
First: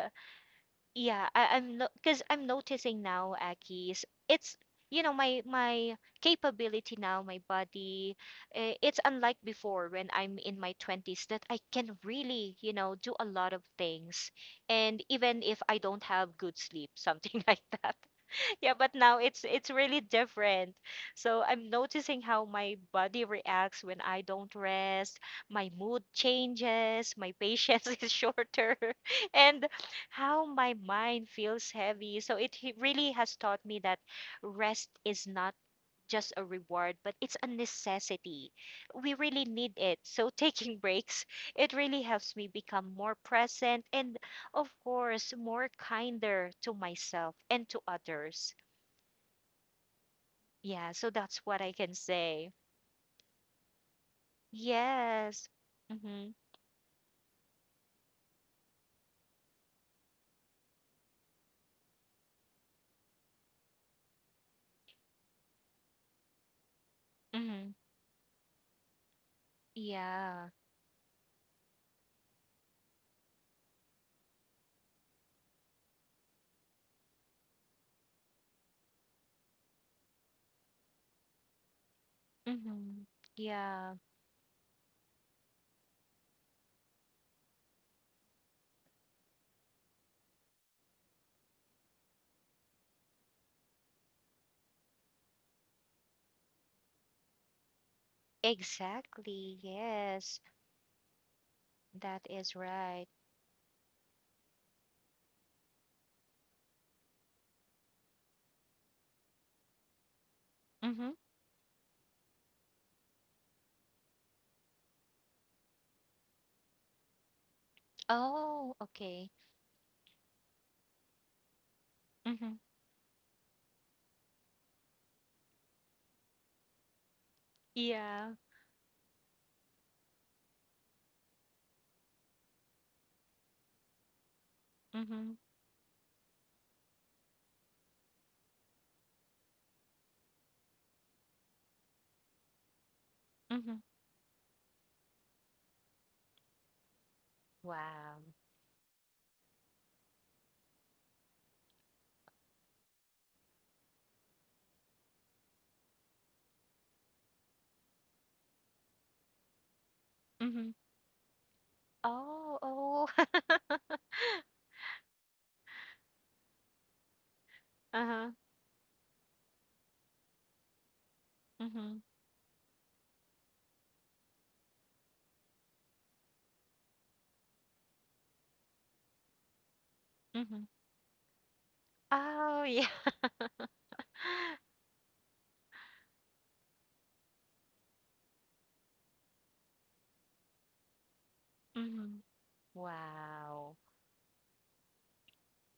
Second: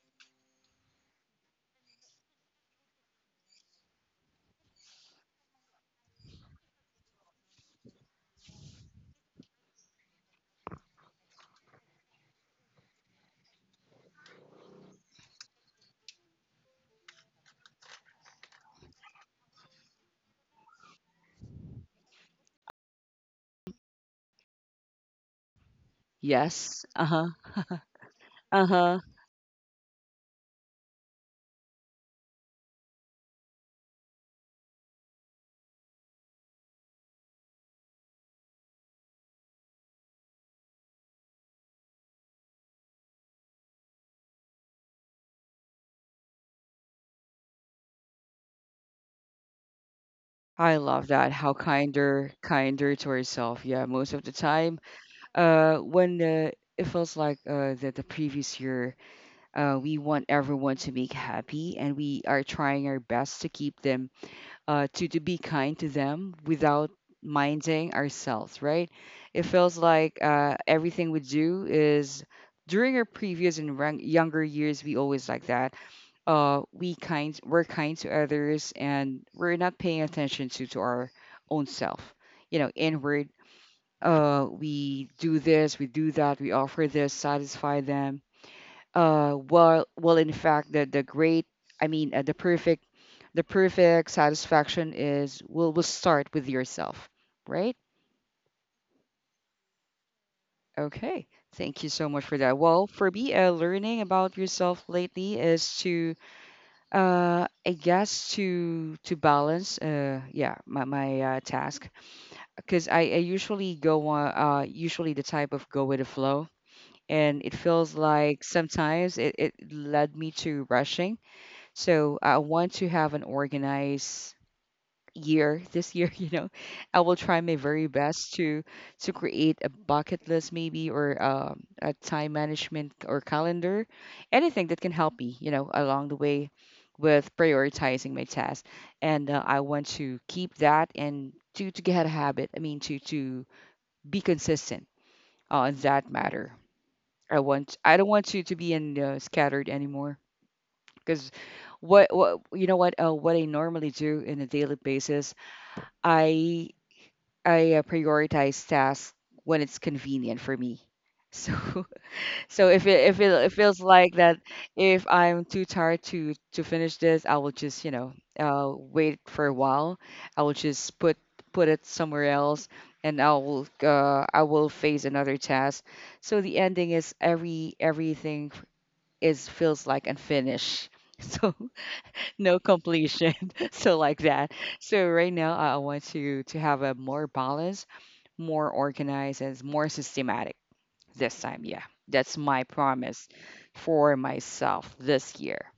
Speaker 2: yeah, I, I'm no, because I'm noticing now, Aki, is it's you know my capability now, my body, it's unlike before when I'm in my 20s that I can really you know do a lot of things, and even if I don't have good sleep, something like that. Yeah, but now it's really different. So I'm noticing how my body reacts when I don't rest. My mood
Speaker 1: Yes.
Speaker 2: changes,
Speaker 1: Uh-huh.
Speaker 2: my patience is shorter,
Speaker 1: Uh-huh.
Speaker 2: and how my mind feels heavy. So it really has taught me that rest is not just a reward, but it's a necessity. We really need it. So taking breaks, it really helps me become more present and of course more kinder to myself and to others.
Speaker 1: I
Speaker 2: Yeah,
Speaker 1: love
Speaker 2: so
Speaker 1: that.
Speaker 2: that's
Speaker 1: How
Speaker 2: what I can
Speaker 1: kinder,
Speaker 2: say.
Speaker 1: kinder to herself. Yeah, most of the time,
Speaker 2: Yes.
Speaker 1: when
Speaker 2: Mhm.
Speaker 1: it feels like that the previous year, we want everyone to be happy, and we are trying our best to keep them to be kind to them without
Speaker 2: Mhm.
Speaker 1: minding ourselves, right? It feels like
Speaker 2: Yeah.
Speaker 1: everything we do is during our previous younger years, we always like that. We're kind to others, and we're not paying attention to our own self. You know,
Speaker 2: Mhm.
Speaker 1: inward.
Speaker 2: Yeah.
Speaker 1: We do this, we do that, we offer this, satisfy them in fact the great I mean the perfect satisfaction is will start with yourself, right?
Speaker 2: Exactly. Yes.
Speaker 1: Okay, thank you so much
Speaker 2: That
Speaker 1: for that.
Speaker 2: is
Speaker 1: Well, for
Speaker 2: right.
Speaker 1: me, learning about yourself lately is to to balance my,
Speaker 2: Mhm.
Speaker 1: my uh, task, because I usually go on usually the type of go with the flow, and it feels like
Speaker 2: Oh,
Speaker 1: sometimes
Speaker 2: okay.
Speaker 1: it led me to rushing. So I
Speaker 2: Mhm.
Speaker 1: want to have an organized year this year, you know. I will try my very best
Speaker 2: Yeah.
Speaker 1: to create a bucket list, maybe, or a time management or calendar, anything that can help me,
Speaker 2: Mhm.
Speaker 1: you know, along the way with prioritizing my tasks. And I want to keep that and to get a habit. To
Speaker 2: Mhm.
Speaker 1: be consistent on that matter. I don't
Speaker 2: Wow.
Speaker 1: want to be in scattered anymore. Because what you know what I normally do in a daily basis, I I prioritize tasks when it's convenient for
Speaker 2: Mhm.
Speaker 1: me. So
Speaker 2: Oh,
Speaker 1: so
Speaker 2: oh.
Speaker 1: if it, it feels like that if I'm too tired to finish this, I will just, you know,
Speaker 2: Uh-huh.
Speaker 1: wait for a while. I will just put it
Speaker 2: Mhm.
Speaker 1: somewhere else, and I will face another task. So the ending is everything is feels like
Speaker 2: Mhm.
Speaker 1: unfinished. So no
Speaker 2: Oh, yeah.
Speaker 1: completion. So like that. So right now I want to have a more balance, more organized, and more systematic this time, yeah.
Speaker 2: Mhm.
Speaker 1: That's my promise
Speaker 2: Wow.
Speaker 1: for myself this year.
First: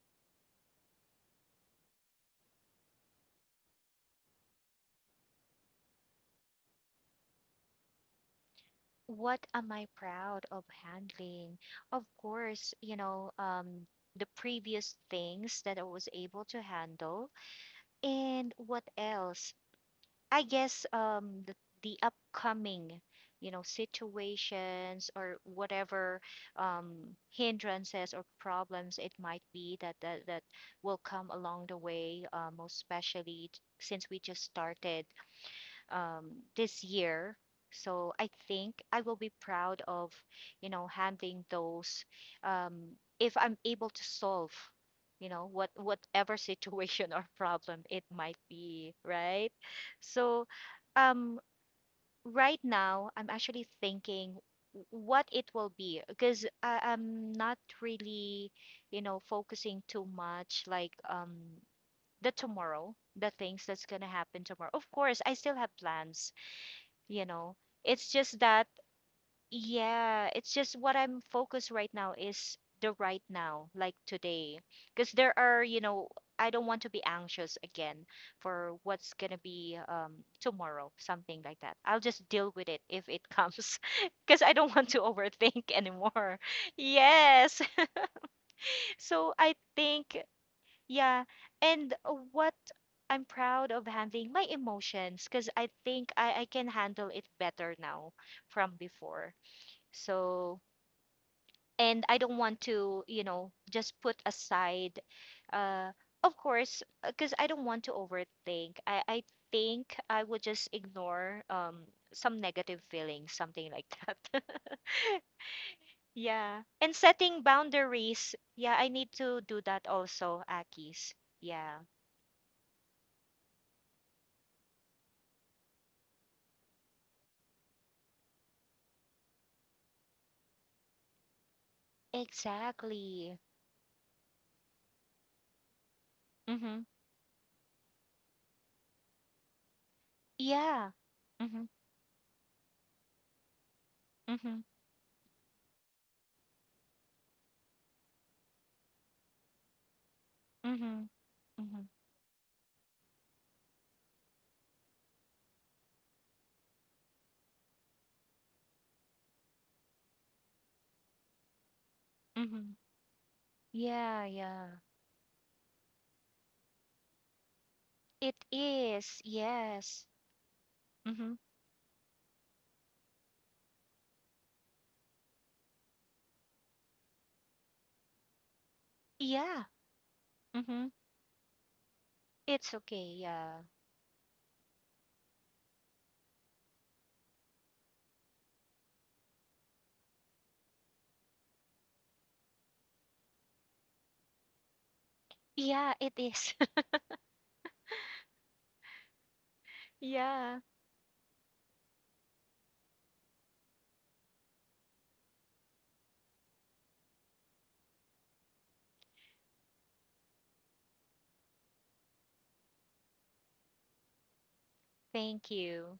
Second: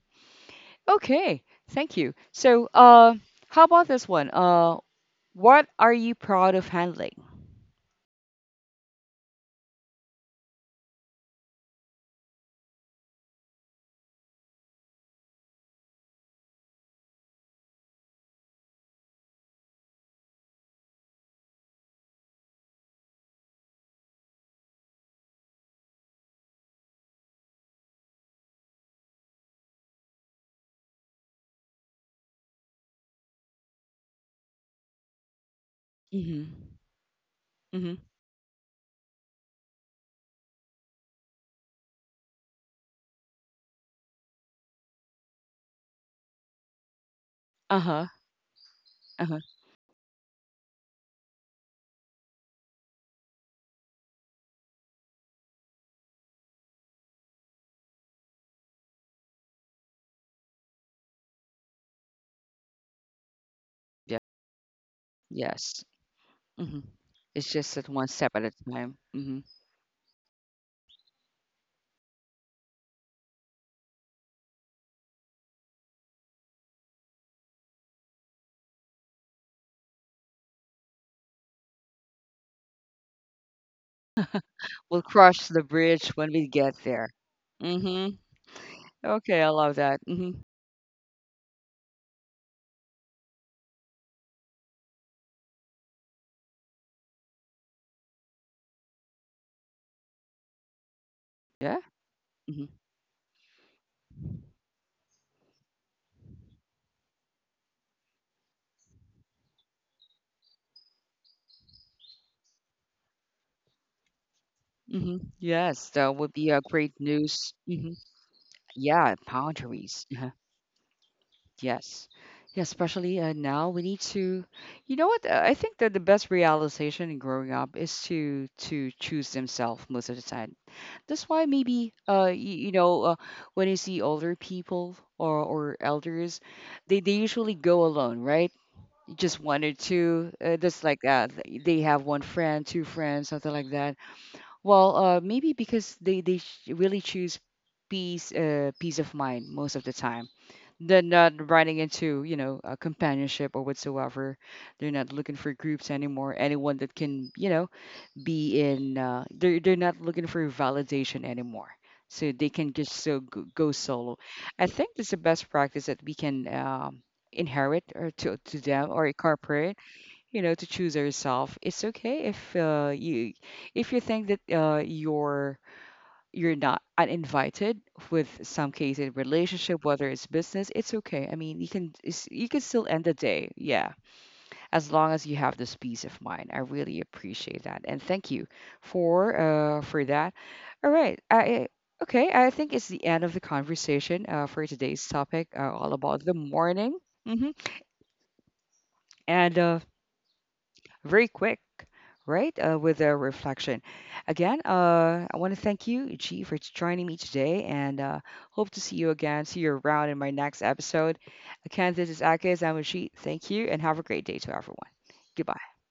Speaker 1: Okay, thank you. How about this one? What are you proud of handling?
Speaker 2: What am I proud of handling? Of course, you know, the previous things that I was able to handle. And what else? I guess the upcoming, you know, situations or whatever um, hindrances or problems it might be that will come along the way, most especially since we just started
Speaker 1: Mm-hmm.
Speaker 2: this year.
Speaker 1: Mm-hmm.
Speaker 2: So I think I will be proud of, you know, handling those if I'm able to solve, you know, what whatever situation or problem it
Speaker 1: Uh-huh.
Speaker 2: might be,
Speaker 1: Uh-huh.
Speaker 2: right? So um, right now I'm actually thinking what it will be because I'm not really, you know, focusing too much like the tomorrow, the things that's gonna
Speaker 1: Yeah.
Speaker 2: happen tomorrow. Of course, I still have
Speaker 1: Yes.
Speaker 2: plans
Speaker 1: Mm-hmm.
Speaker 2: you know
Speaker 1: It's just that,
Speaker 2: it's
Speaker 1: one
Speaker 2: just
Speaker 1: step at a
Speaker 2: that
Speaker 1: time. Hmm.
Speaker 2: yeah it's just what I'm focused right now is the right now like today because there are you know I don't want to be anxious again for what's gonna be tomorrow something like that I'll just deal with it if it comes because I don't want to
Speaker 1: We'll cross
Speaker 2: overthink
Speaker 1: the bridge
Speaker 2: anymore
Speaker 1: when we get there.
Speaker 2: yes
Speaker 1: Hmm.
Speaker 2: so I
Speaker 1: Okay, I love that.
Speaker 2: think
Speaker 1: Hmm.
Speaker 2: yeah, and what I'm proud of handling my emotions because I think I can handle it better now from before. So,
Speaker 1: Yeah.
Speaker 2: and I don't want
Speaker 1: Hmm.
Speaker 2: to, you know, just put aside, uh, of course, because I don't want to overthink. I think I would just ignore some negative feelings, something like that.
Speaker 1: Hmm. Yes, that would be
Speaker 2: Yeah.
Speaker 1: a
Speaker 2: And
Speaker 1: great
Speaker 2: setting
Speaker 1: news. Hmm.
Speaker 2: boundaries. Yeah, I need
Speaker 1: Yeah,
Speaker 2: to do that
Speaker 1: boundaries.
Speaker 2: also, Akis. Yeah.
Speaker 1: Yes. Yeah, especially now we need to, you know what? I think that the best realization in growing up is to choose themselves most of the time. That's why maybe you know,
Speaker 2: Exactly.
Speaker 1: when you see older people or elders,
Speaker 2: Mm-hmm.
Speaker 1: they usually go alone, right? Just one or two.
Speaker 2: Yeah.
Speaker 1: That's like
Speaker 2: Mm-hmm.
Speaker 1: they have one friend, two friends, something like that.
Speaker 2: Mm-hmm.
Speaker 1: Well, maybe because really choose peace, peace of mind most of the time.
Speaker 2: Mm-hmm.
Speaker 1: They're not running
Speaker 2: Mm-hmm.
Speaker 1: into, you know, a companionship or whatsoever. They're not looking for groups anymore. Anyone that can, you know, be in. They're not looking for validation anymore. So they
Speaker 2: Hmm.
Speaker 1: can just so go
Speaker 2: Yeah,
Speaker 1: solo.
Speaker 2: yeah.
Speaker 1: I think that's the best practice that we can inherit or
Speaker 2: It
Speaker 1: to to them or
Speaker 2: is.
Speaker 1: incorporate,
Speaker 2: Yes.
Speaker 1: you know, to choose
Speaker 2: Mm-hmm.
Speaker 1: yourself. It's okay if you, if you think that you're not uninvited with some case in
Speaker 2: Yeah.
Speaker 1: relationship, whether it's business,
Speaker 2: Mm-hmm.
Speaker 1: it's okay. I mean, you can, you can
Speaker 2: It's
Speaker 1: still
Speaker 2: okay.
Speaker 1: end the day,
Speaker 2: Yeah.
Speaker 1: yeah, as long as you have this peace of mind. I really appreciate that, and thank you for that. All right I Okay, I think it's the end of the conversation, for today's topic
Speaker 2: Yeah,
Speaker 1: all
Speaker 2: it
Speaker 1: about the
Speaker 2: is.
Speaker 1: morning. Hmm. And uh,
Speaker 2: Yeah.
Speaker 1: very quick, right? With a reflection. Again, I want to thank you, Ichi, for joining me today, and hope to see you again, see you around in my next episode. Again, this is Akis. I'm Ichi. Thank you, and have a great day to everyone.
Speaker 2: Thank
Speaker 1: Goodbye.
Speaker 2: you.